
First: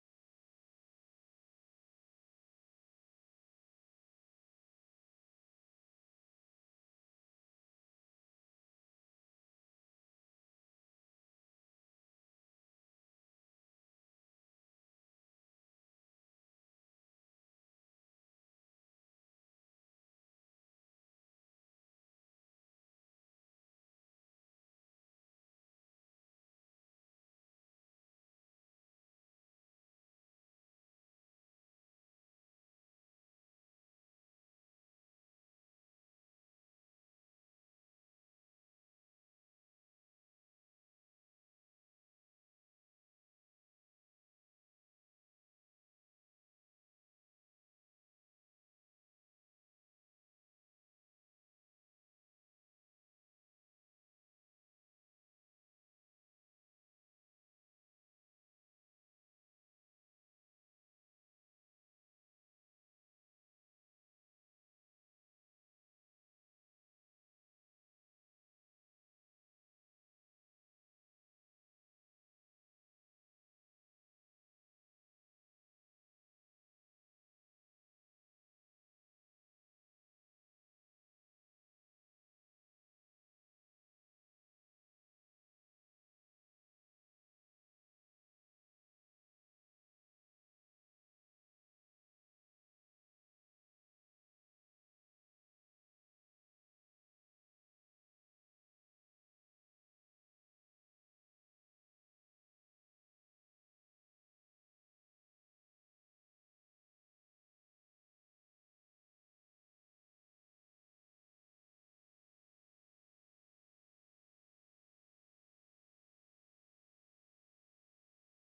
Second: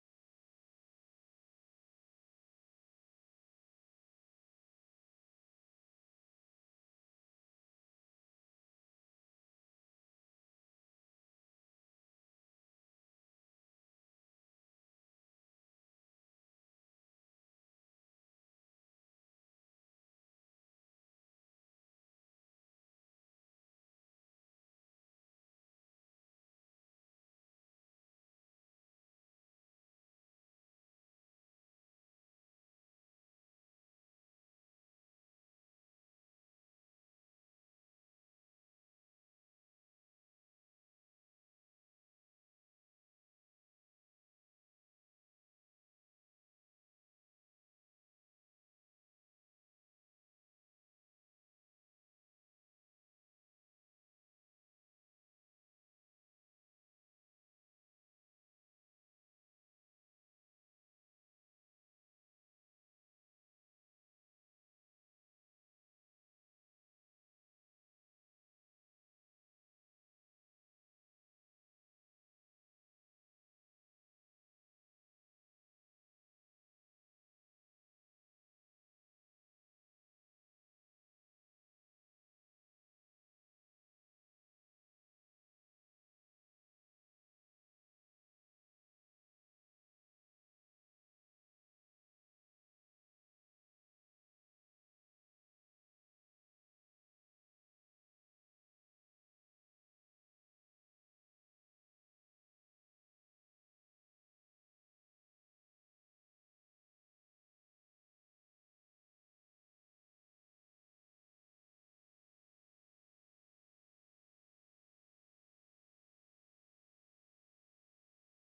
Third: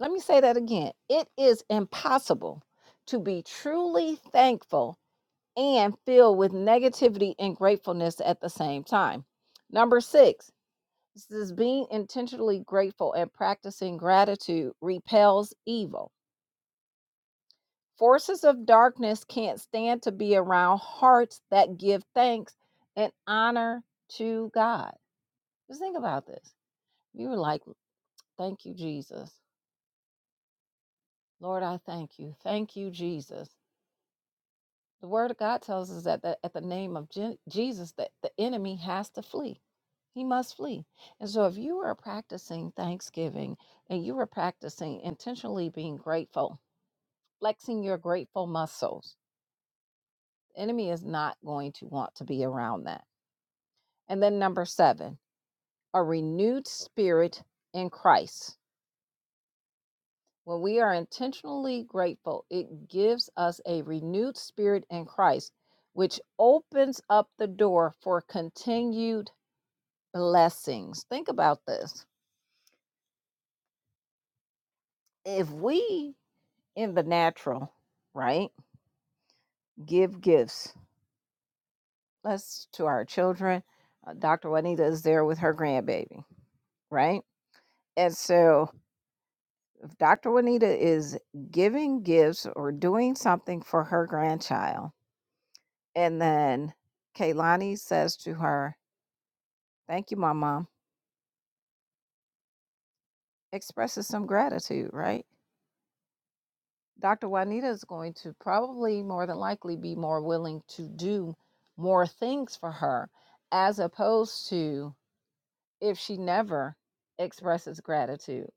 A: Let me say that again. It is impossible to be truly thankful and filled with negativity and gratefulness at the same time. Number six, this is being intentionally grateful and practicing gratitude repels evil. Forces of darkness can't stand to be around hearts that give thanks and honor to God. Just think about this. You were like, Thank you, Jesus. Lord, I thank you. Thank you, Jesus. The word of God tells us that the, at the name of Je- Jesus, that the enemy has to flee. He must flee. And so if you are practicing thanksgiving and you are practicing intentionally being grateful, flexing your grateful muscles, the enemy is not going to want to be around that And then number seven, a renewed spirit in Christ. When we are intentionally grateful, it gives us a renewed spirit in Christ, which opens up the door for continued blessings. Think about this. If we in the natural, right, give gifts, let's to our children, uh, Dr. Juanita is there with her grandbaby, right? And so If Dr. Juanita is giving gifts or doing something for her grandchild, and then Kaylani says to her, Thank you, my mom, expresses some gratitude, right? Dr. Juanita is going to probably more than likely be more willing to do more things for her as opposed to if she never expresses gratitude.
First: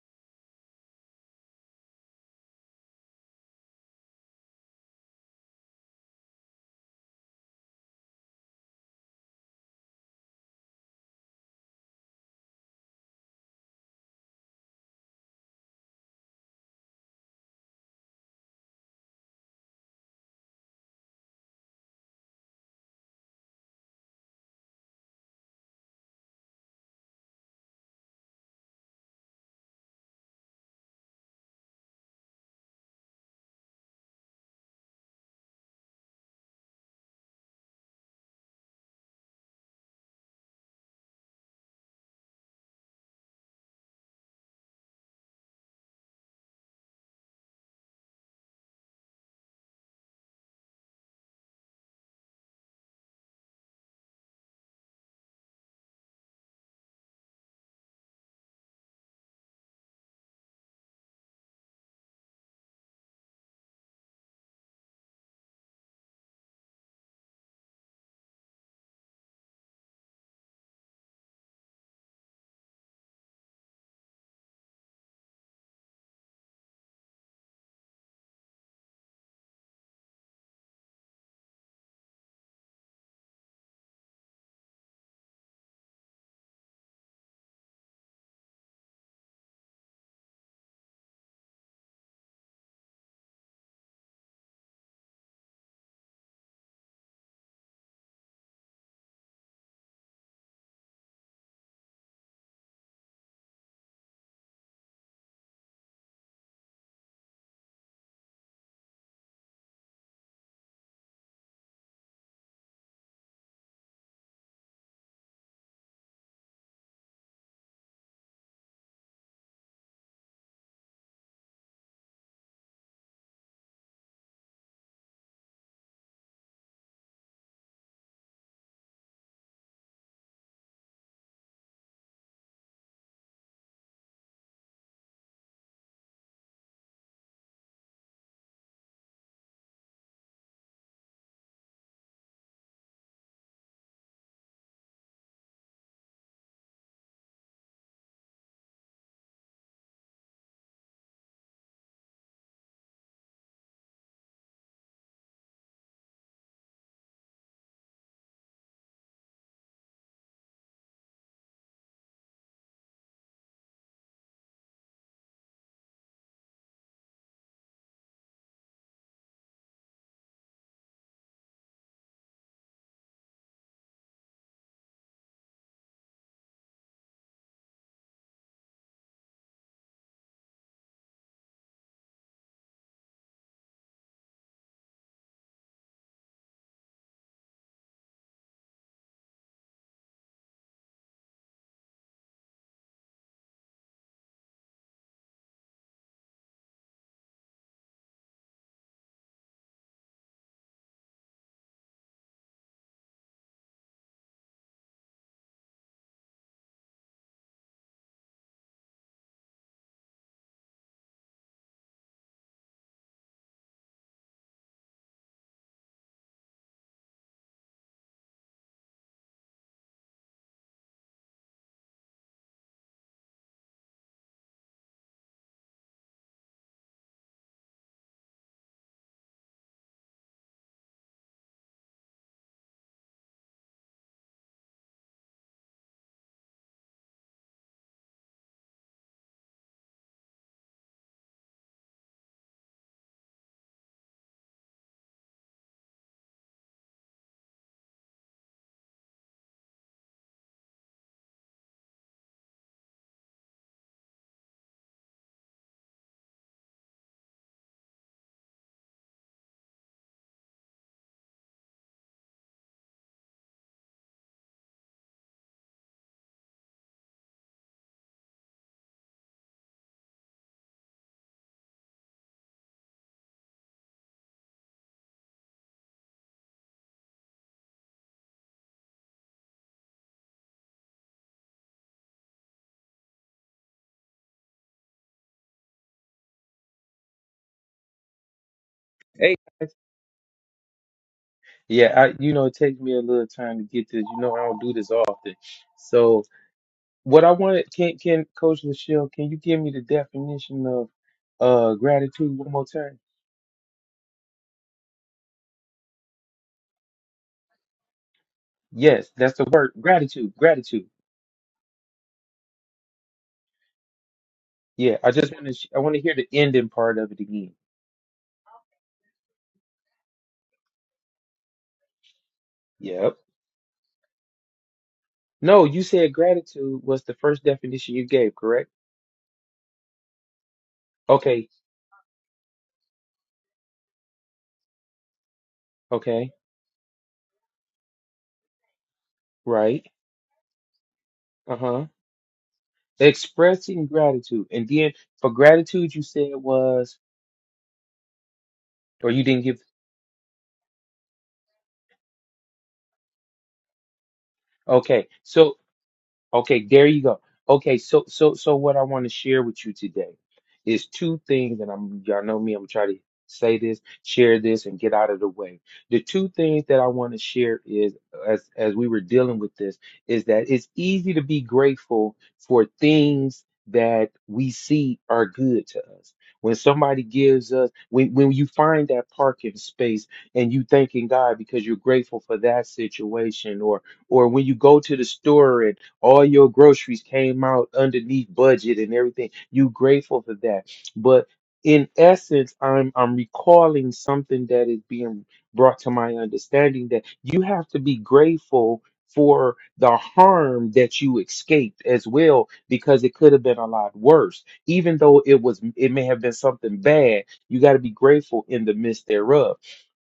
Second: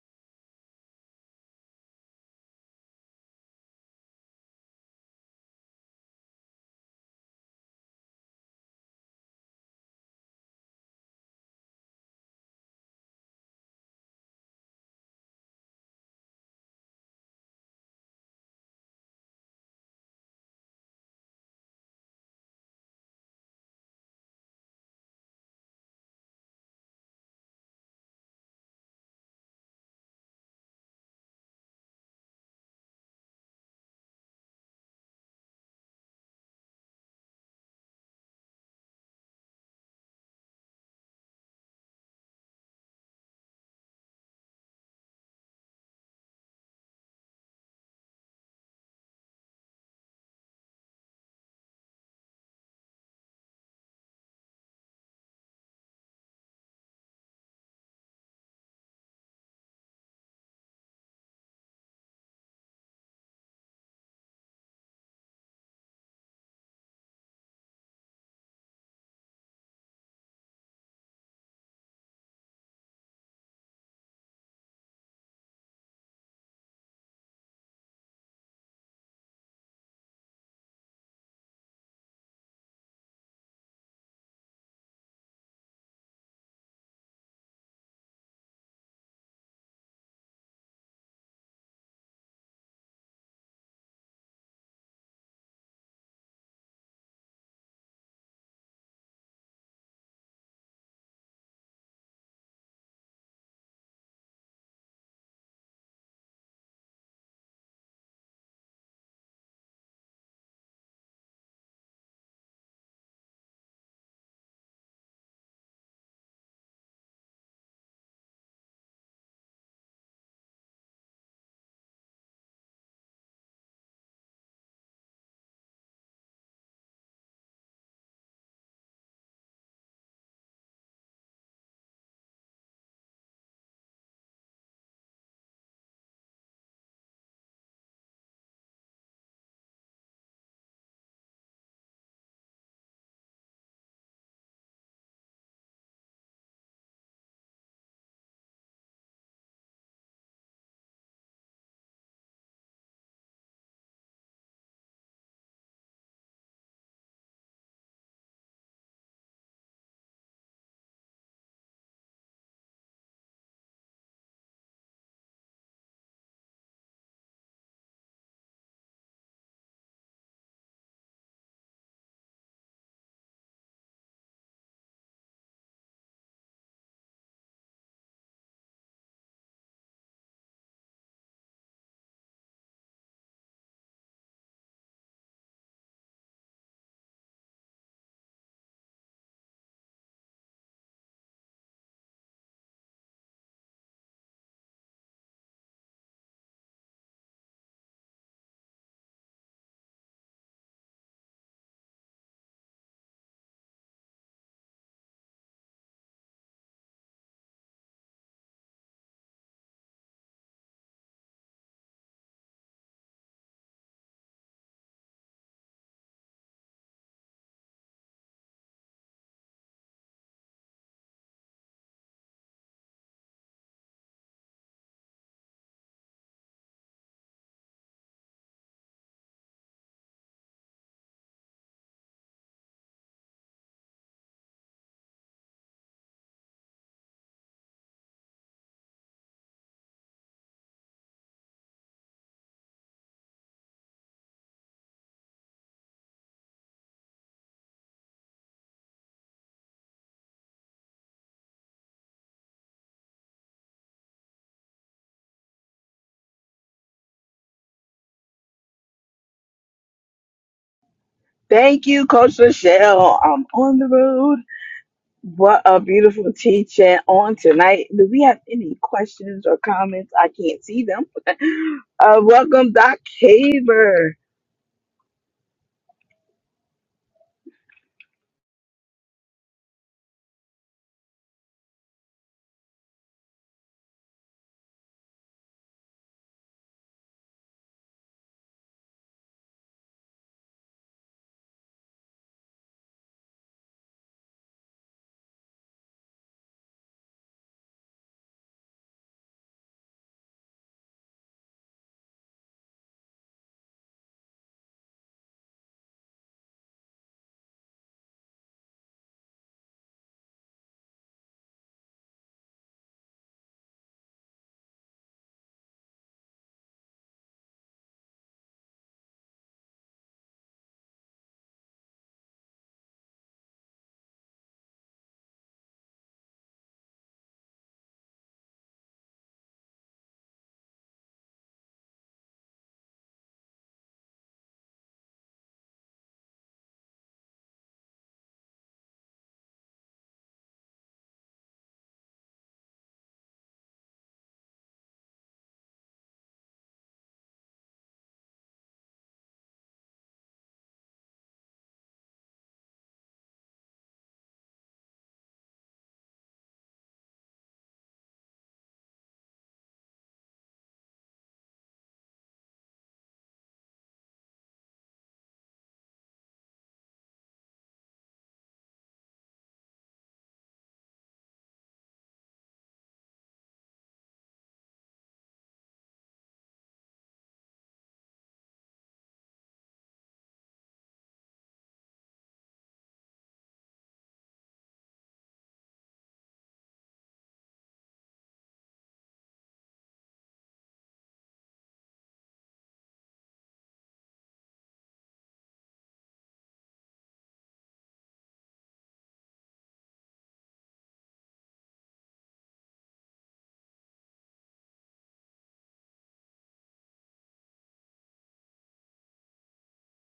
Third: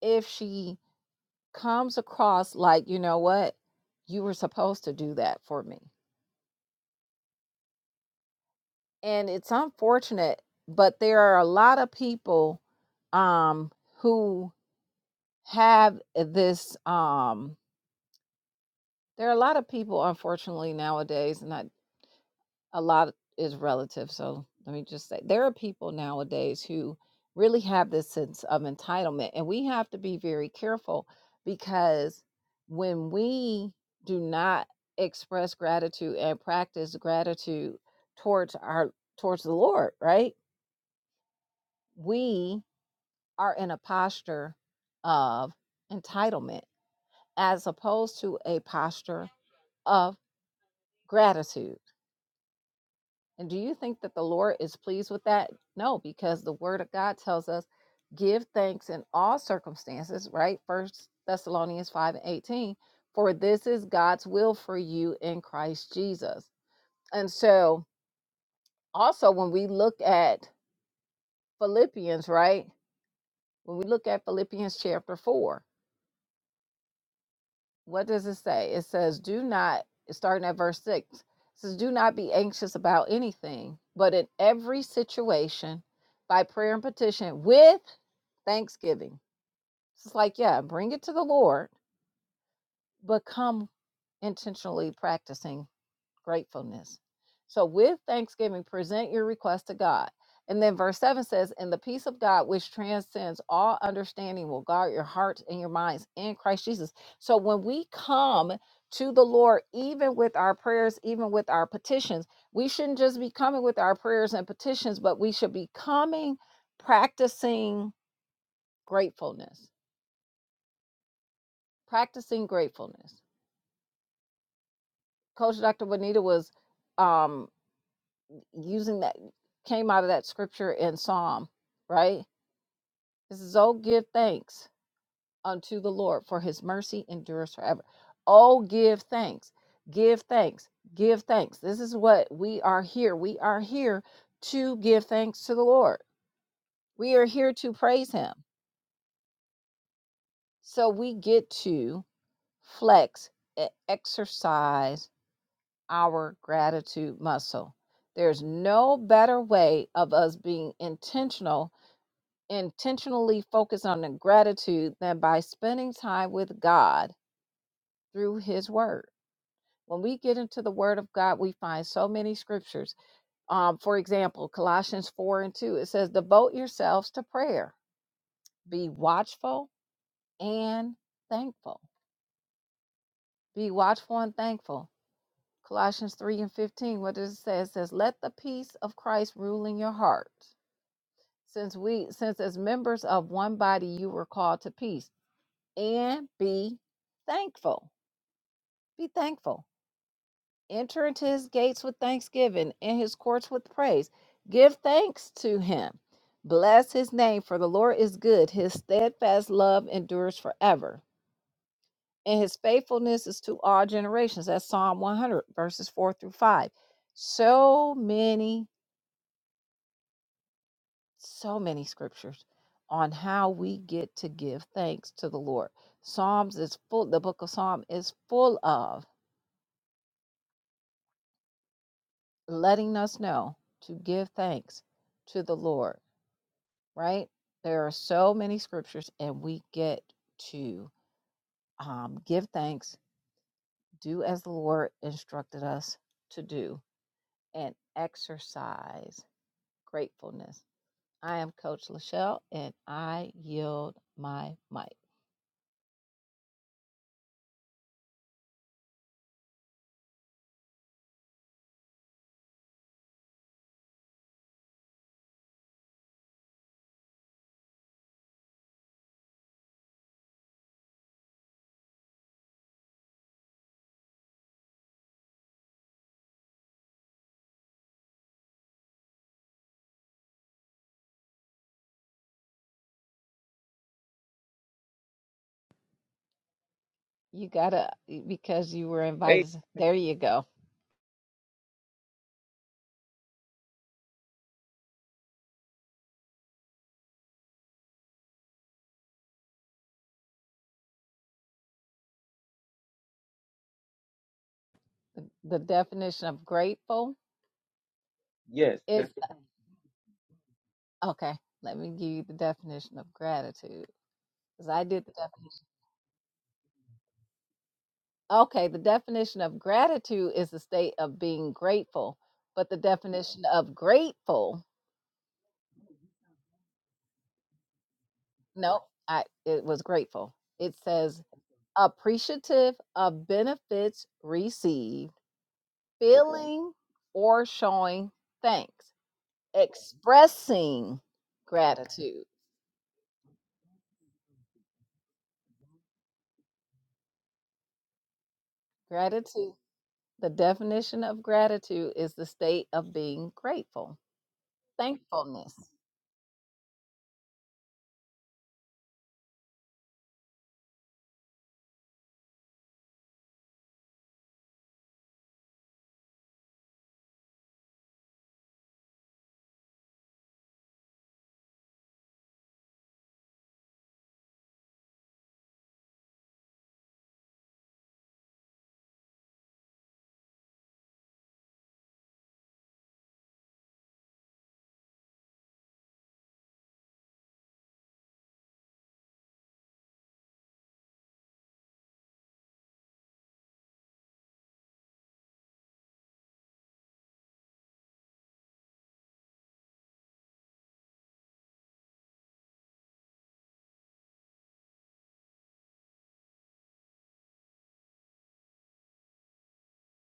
A: If she comes across like, you know what, you were supposed to do that for me and it's unfortunate, but there are a lot of people um who have this um there are a lot of people unfortunately nowadays and not a lot is relative so let me just say there are people nowadays who really have this sense of entitlement and we have to be very careful because when we do not express gratitude and practice gratitude towards our towards the lord right we are in a posture of entitlement as opposed to a posture of gratitude. And do you think that the Lord is pleased with that? No, because the word of God tells us give thanks in all circumstances, right? First Thessalonians 5 and 18, for this is God's will for you in Christ Jesus. And so also when we look at Philippians, right? When we look at Philippians chapter 4, what does it say? It says, do not, starting at verse six, it says, do not be anxious about anything, but in every situation, by prayer and petition, with thanksgiving. It's like, yeah, bring it to the Lord, but come intentionally practicing gratefulness. So, with thanksgiving, present your request to God. And then verse 7 says, And the peace of God, which transcends all understanding, will guard your hearts and your minds in Christ Jesus. So, when we come to the Lord, even with our prayers, even with our petitions, we shouldn't just be coming with our prayers and petitions, but we should be coming practicing gratefulness. Practicing gratefulness. Coach Dr. Bonita was. Um, using that came out of that scripture in Psalm, right? This is oh give thanks unto the Lord for his mercy endures forever. Oh give thanks. Give thanks. Give thanks. This is what we are here. We are here to give thanks to the Lord. We are here to praise him. So we get to flex and exercise our gratitude muscle. There's no better way of us being intentional intentionally focus on the gratitude than by spending time with God through His Word. When we get into the Word of God, we find so many scriptures. Um, for example, Colossians 4 and 2, it says, Devote yourselves to prayer, be watchful and thankful. Be watchful and thankful. Colossians 3 and 15, what does it say? It says, Let the peace of Christ rule in your heart. Since we, since as members of one body, you were called to peace and be thankful. Be thankful. Enter into his gates with thanksgiving and his courts with praise. Give thanks to him. Bless his name, for the Lord is good. His steadfast love endures forever, and his faithfulness is to all generations. That's Psalm 100, verses 4 through 5. So many, so many scriptures on how we get to give thanks to the Lord. Psalms is full, the book of Psalm is full of letting us know to give thanks to the Lord, right? There are so many scriptures, and we get to um, give thanks, do as the Lord instructed us to do, and exercise gratefulness. I am Coach Lachelle, and I yield my mic.
B: Thank you, Coach Michelle. I'm on the road. What a beautiful teaching on tonight. Do we have any questions or comments? I can't see them. Uh, welcome, Doc Haver.
A: You gotta, because you were Hey,
C: Hey
A: invited. Hey.
C: guys,
A: There you go.
C: yeah, I you know it takes me a little time to get this. You know I don't do this often, so what I wanted can can Coach Lachelle, can you give me the definition of uh gratitude one more time?
A: The, the definition of grateful yes. is
C: Yes, that's the word gratitude, gratitude.
A: okay. Let me give you the definition of gratitude. Because I
C: Yeah,
A: did the
C: I just want
A: definition.
C: to I want to hear the ending part of it again.
A: Okay, the definition of gratitude is the state of being grateful, but the
C: Yep.
A: definition of grateful,
C: No, you said gratitude was the first definition you gave, correct?
A: no, I it was grateful. It says
C: Okay,
A: appreciative of benefits received,
C: okay,
A: feeling or showing thanks,
C: right.
A: expressing
C: Uh-huh.
A: gratitude.
C: Expressing gratitude, and then for gratitude you said was, or you didn't
A: Gratitude.
C: give
A: The definition of gratitude is the state of being grateful,
C: Okay, so
A: thankfulness.
C: Okay, there you go. Okay, so so so what I want to share with you today is two things, and I'm y'all know me, I'm gonna try to say this, share this, and get out of the way. The two things that I want to share is as as we were dealing with this, is that it's easy to be grateful for things that we see are good to us. When somebody gives us, when when you find that parking space and you thanking God because you're grateful for that situation, or or when you go to the store and all your groceries came out underneath budget and everything. You grateful for that. But in essence, I'm I'm recalling something that is being brought to my understanding that you have to be grateful for the harm that you escaped as well because it could have been a lot worse even though it was it may have been something bad you got to be grateful in the midst thereof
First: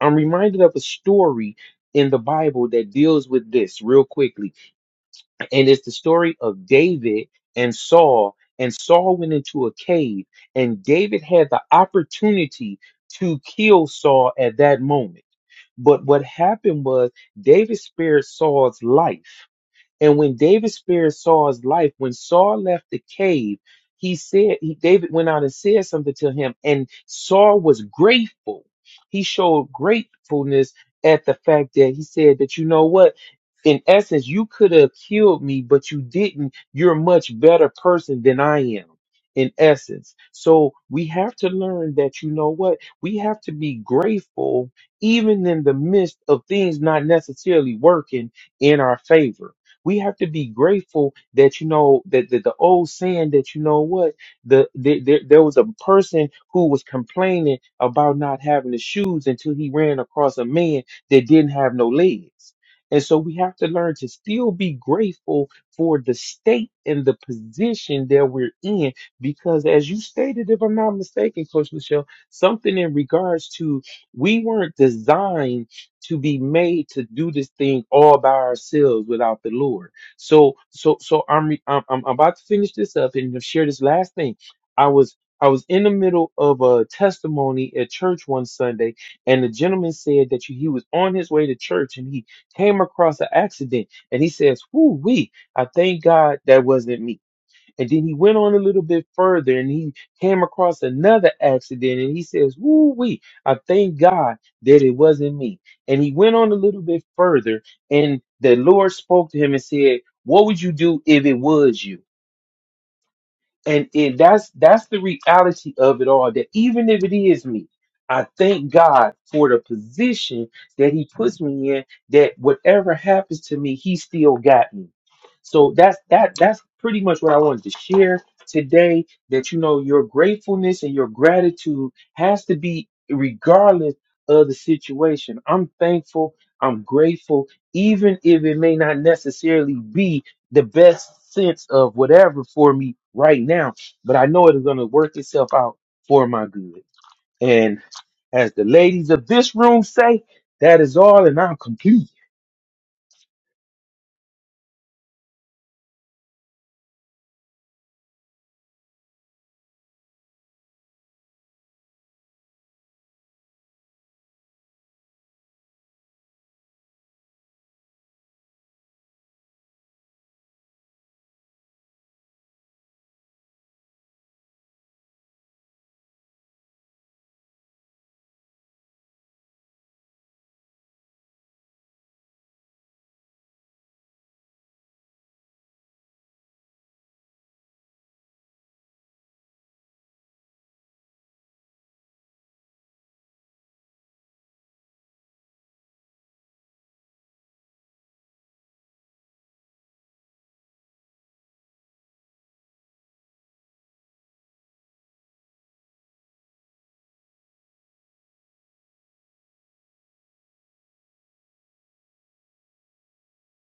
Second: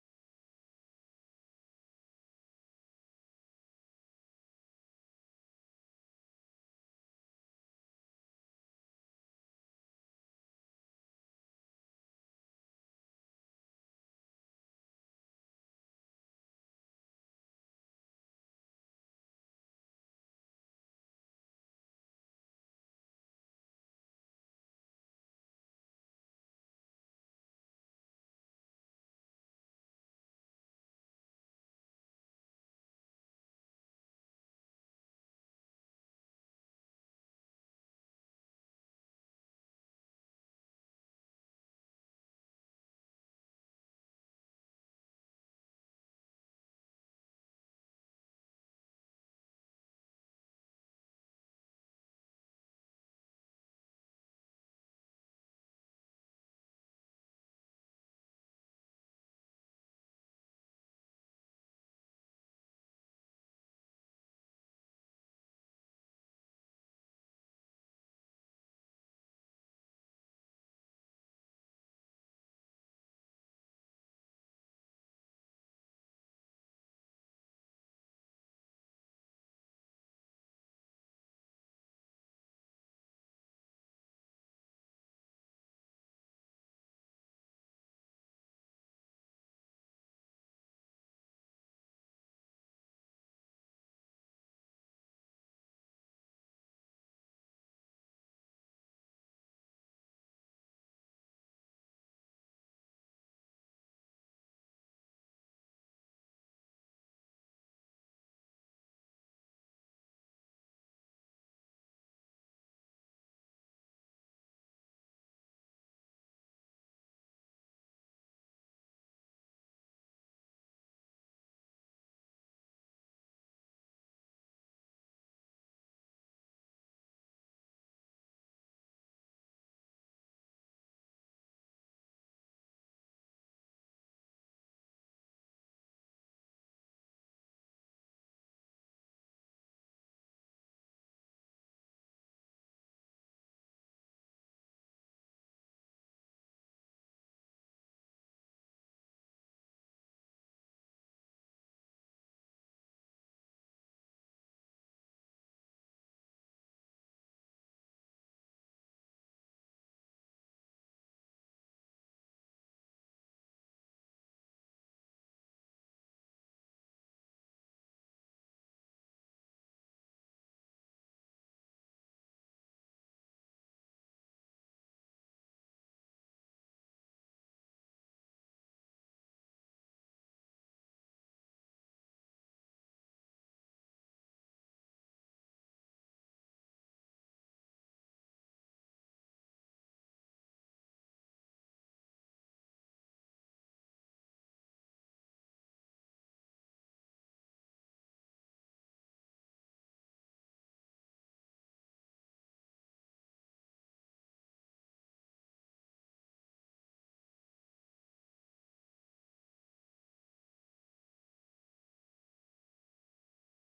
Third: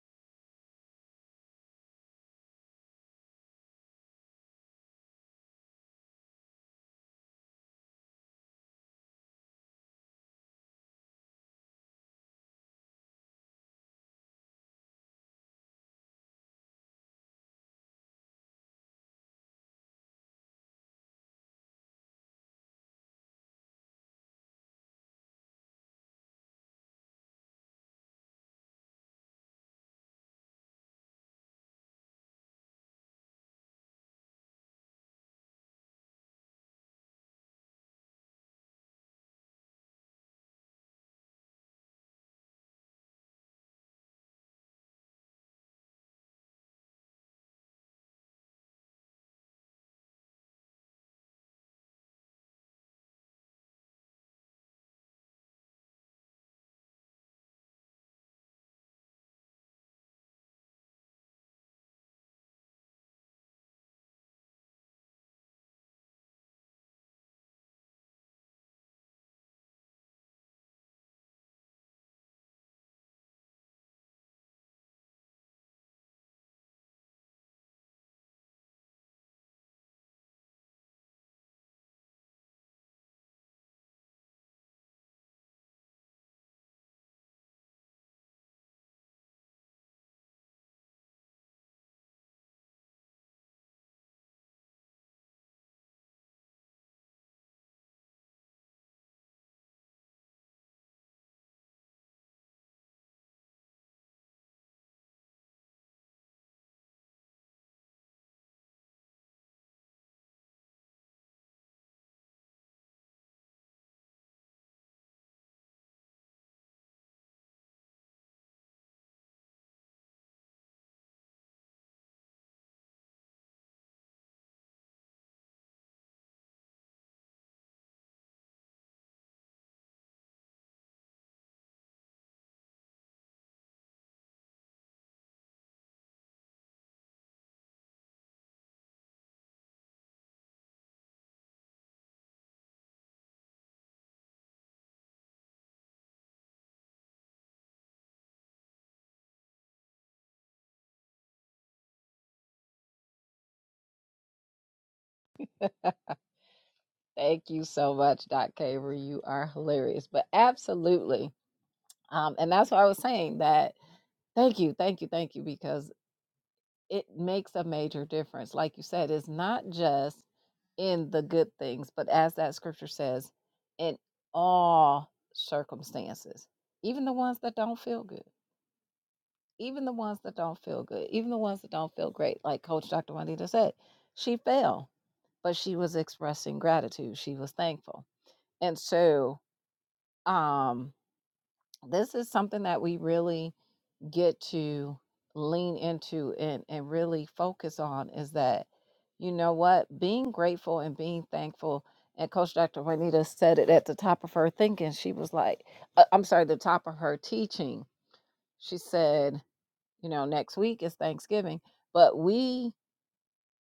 C: i'm reminded of a story in the bible that deals with this real quickly and it's the story of David and Saul. And Saul went into a cave, and David had the opportunity to kill Saul at that moment. But what happened was David spared Saul's life. And when David spared Saul's life, when Saul left the cave, he said, he, David went out and said something to him, and Saul was grateful. He showed gratefulness at the fact that he said that, you know what? in essence, you could have killed me, but you didn't. You're a much better person than I am, in essence. So we have to learn that, you know what? We have to be grateful, even in the midst of things not necessarily working in our favor. We have to be grateful that you know that, that the old saying that you know what the, the, there there was a person who was complaining about not having the shoes until he ran across a man that didn't have no legs and so we have to learn to still be grateful for the state and the position that we're in. Because as you stated, if I'm not mistaken, Coach Michelle, something in regards to we weren't designed to be made to do this thing all by ourselves without the Lord. So so so I'm re- I'm, I'm about to finish this up and share this last thing. I was I was in the middle of a testimony at church one Sunday, and the gentleman said that he was on his way to church and he came across an accident and he says, Whoo wee, I thank God that wasn't me. And then he went on a little bit further and he came across another accident and he says, Whoo wee, I thank God that it wasn't me. And he went on a little bit further and the Lord spoke to him and said, What would you do if it was you? and and that's that's the reality of it all that even if it is me i thank god for the position that he puts me in that whatever happens to me he still got me so that's that that's pretty much what i wanted to share today that you know your gratefulness and your gratitude has to be regardless of the situation i'm thankful i'm grateful even if it may not necessarily be the best sense of whatever for me right now. But I know it is going to work itself out for my good. And as the ladies of this room say, that is all, and I'm complete.
A: Thank you so much, Doc Caver. You are hilarious. But absolutely. Um, and that's why I was saying that thank you, thank you, thank you, because it makes a major difference. Like you said, it's not just in the good things, but as that scripture says, in all circumstances, even the ones that don't feel good, even the ones that don't feel good, even the ones that don't feel great. Like Coach Dr. Juanita said, she fell, but she was expressing gratitude. She was thankful. And so um this is something that we really get to lean into and and really focus on is that you know what being grateful and being thankful and coach dr juanita said it at the top of her thinking she was like uh, i'm sorry the top of her teaching she said you know next week is thanksgiving but we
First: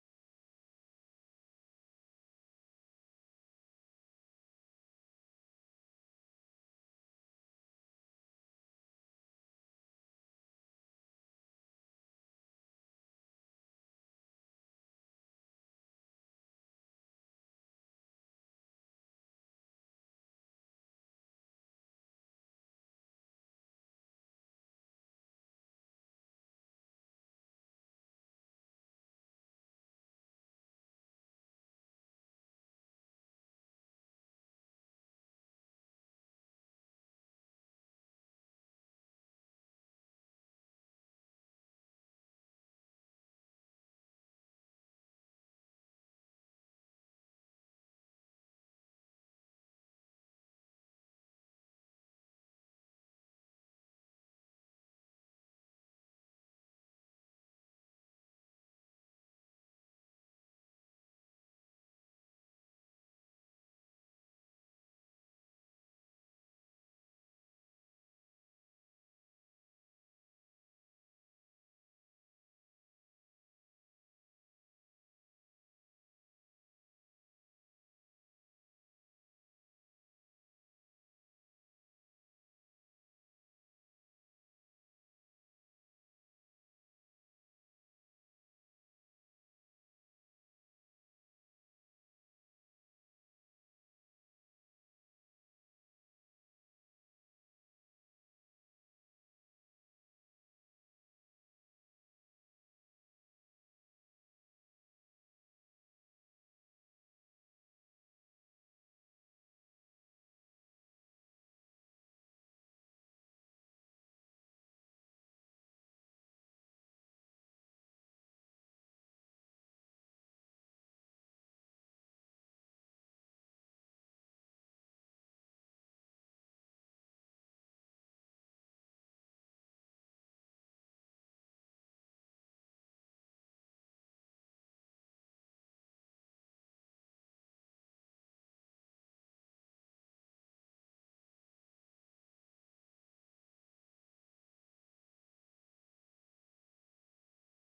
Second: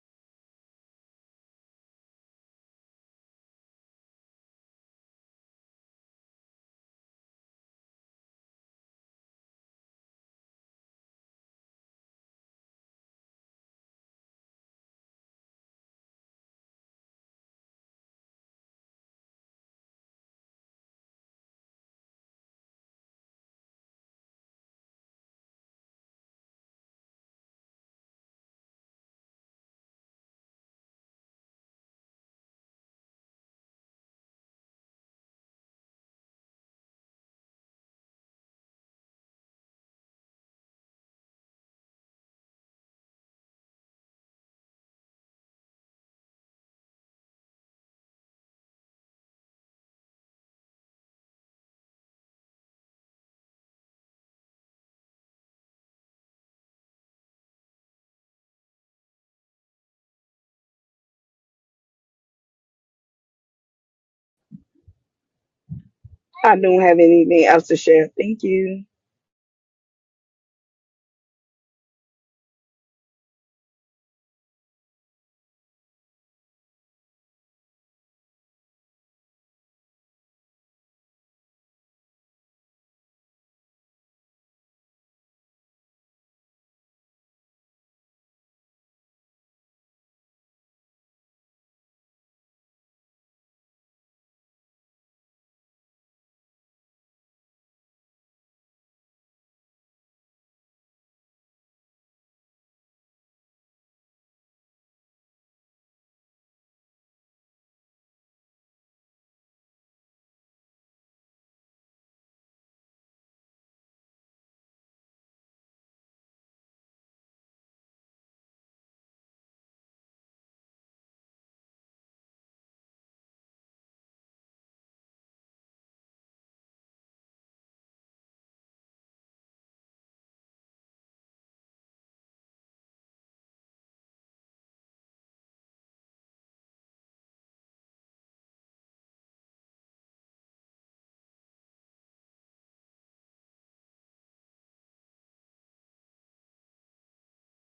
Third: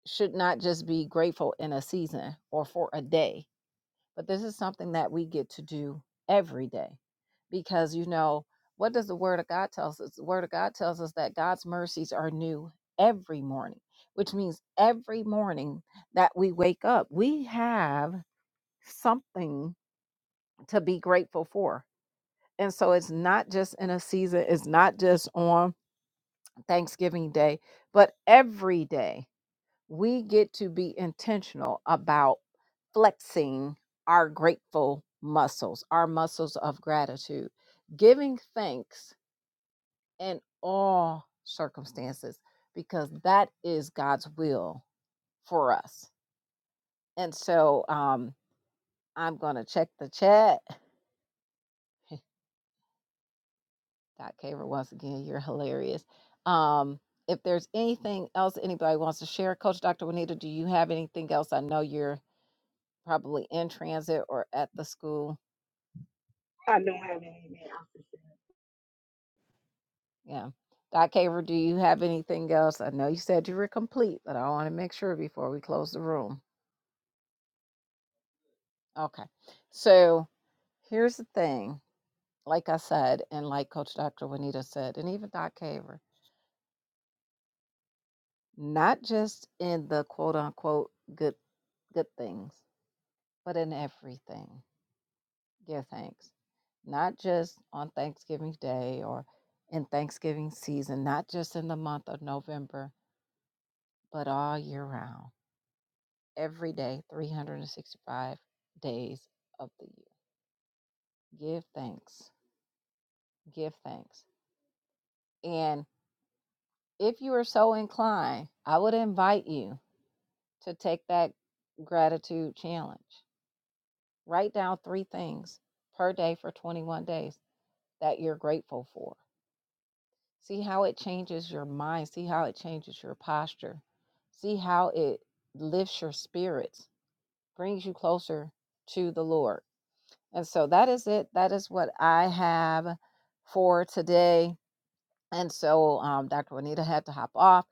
A: should not just be grateful in a season or for a day but this is something that we get to do every day because, you know, what does the Word of God tell us? The Word of God tells us that God's mercies are new every morning, which means every morning that we wake up, we have something to be grateful for. And so it's not just in a season, it's not just on Thanksgiving Day, but every day we get to be intentional about flexing our grateful muscles, our muscles of gratitude, giving thanks in all circumstances, because that is God's will for us. And so um, I'm going to check the chat. Dot Caver, once again, you're hilarious. Um, if there's anything else anybody wants to share, Coach Dr. Juanita, do you have anything else? I know you're probably in transit or at the school.
B: I don't have anything else to share. Thank you.
A: Yeah. Doc Haver, do you have anything else? I know you said you were complete, but I want to make sure before we close the room. Okay. So here's the thing. Like I said, and like Coach Dr. Juanita said, and even Doc Haver, not just in the quote unquote good good things, but in everything. Give thanks. Not just on Thanksgiving Day or in Thanksgiving season, not just in the month of November, but all year round. every day, 365 days of the year. Give thanks. Give thanks. And if you are so inclined, I would invite you to take that gratitude challenge. Write down three things per day for 21 days that you're grateful for. See how it changes your mind. See how it changes your posture. See how it lifts your spirits, brings you closer to the Lord. And so that is it. That is what I have for today. And so um, Dr. Juanita had to hop off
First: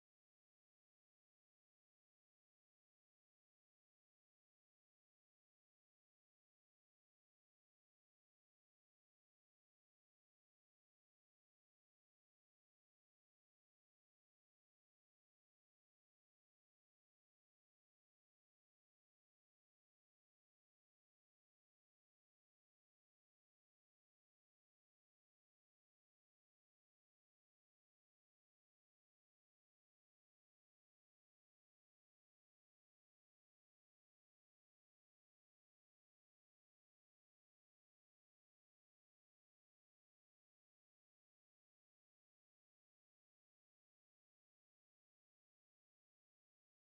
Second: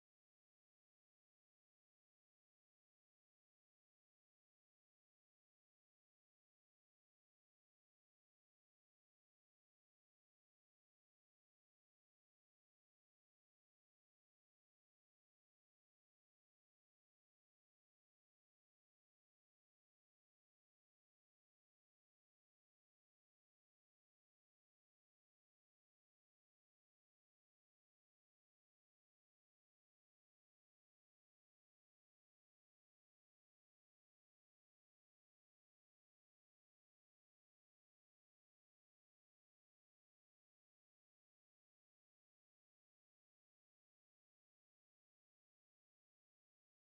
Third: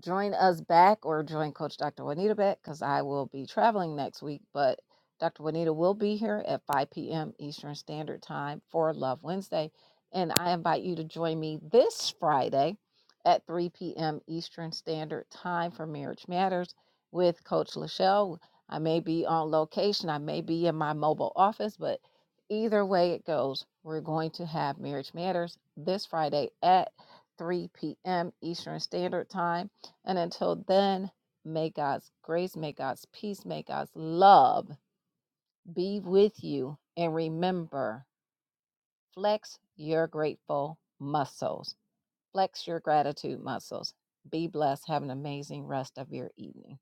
A: join us back or join Coach Dr. Juanita back because I will be traveling next week. But Dr. Juanita will be here at 5 p.m. Eastern Standard Time for Love Wednesday. And I invite you to join me this Friday at 3 p.m. Eastern Standard Time for Marriage Matters with Coach Lachelle. I may be on location, I may be in my mobile office, but either way it goes, we're going to have Marriage Matters this Friday at 3 p.m. Eastern Standard Time and until then, may God's grace, may God's peace, may God's love be with you. And remember, flex your grateful muscles, flex your gratitude muscles. Be blessed. Have an amazing rest of your evening.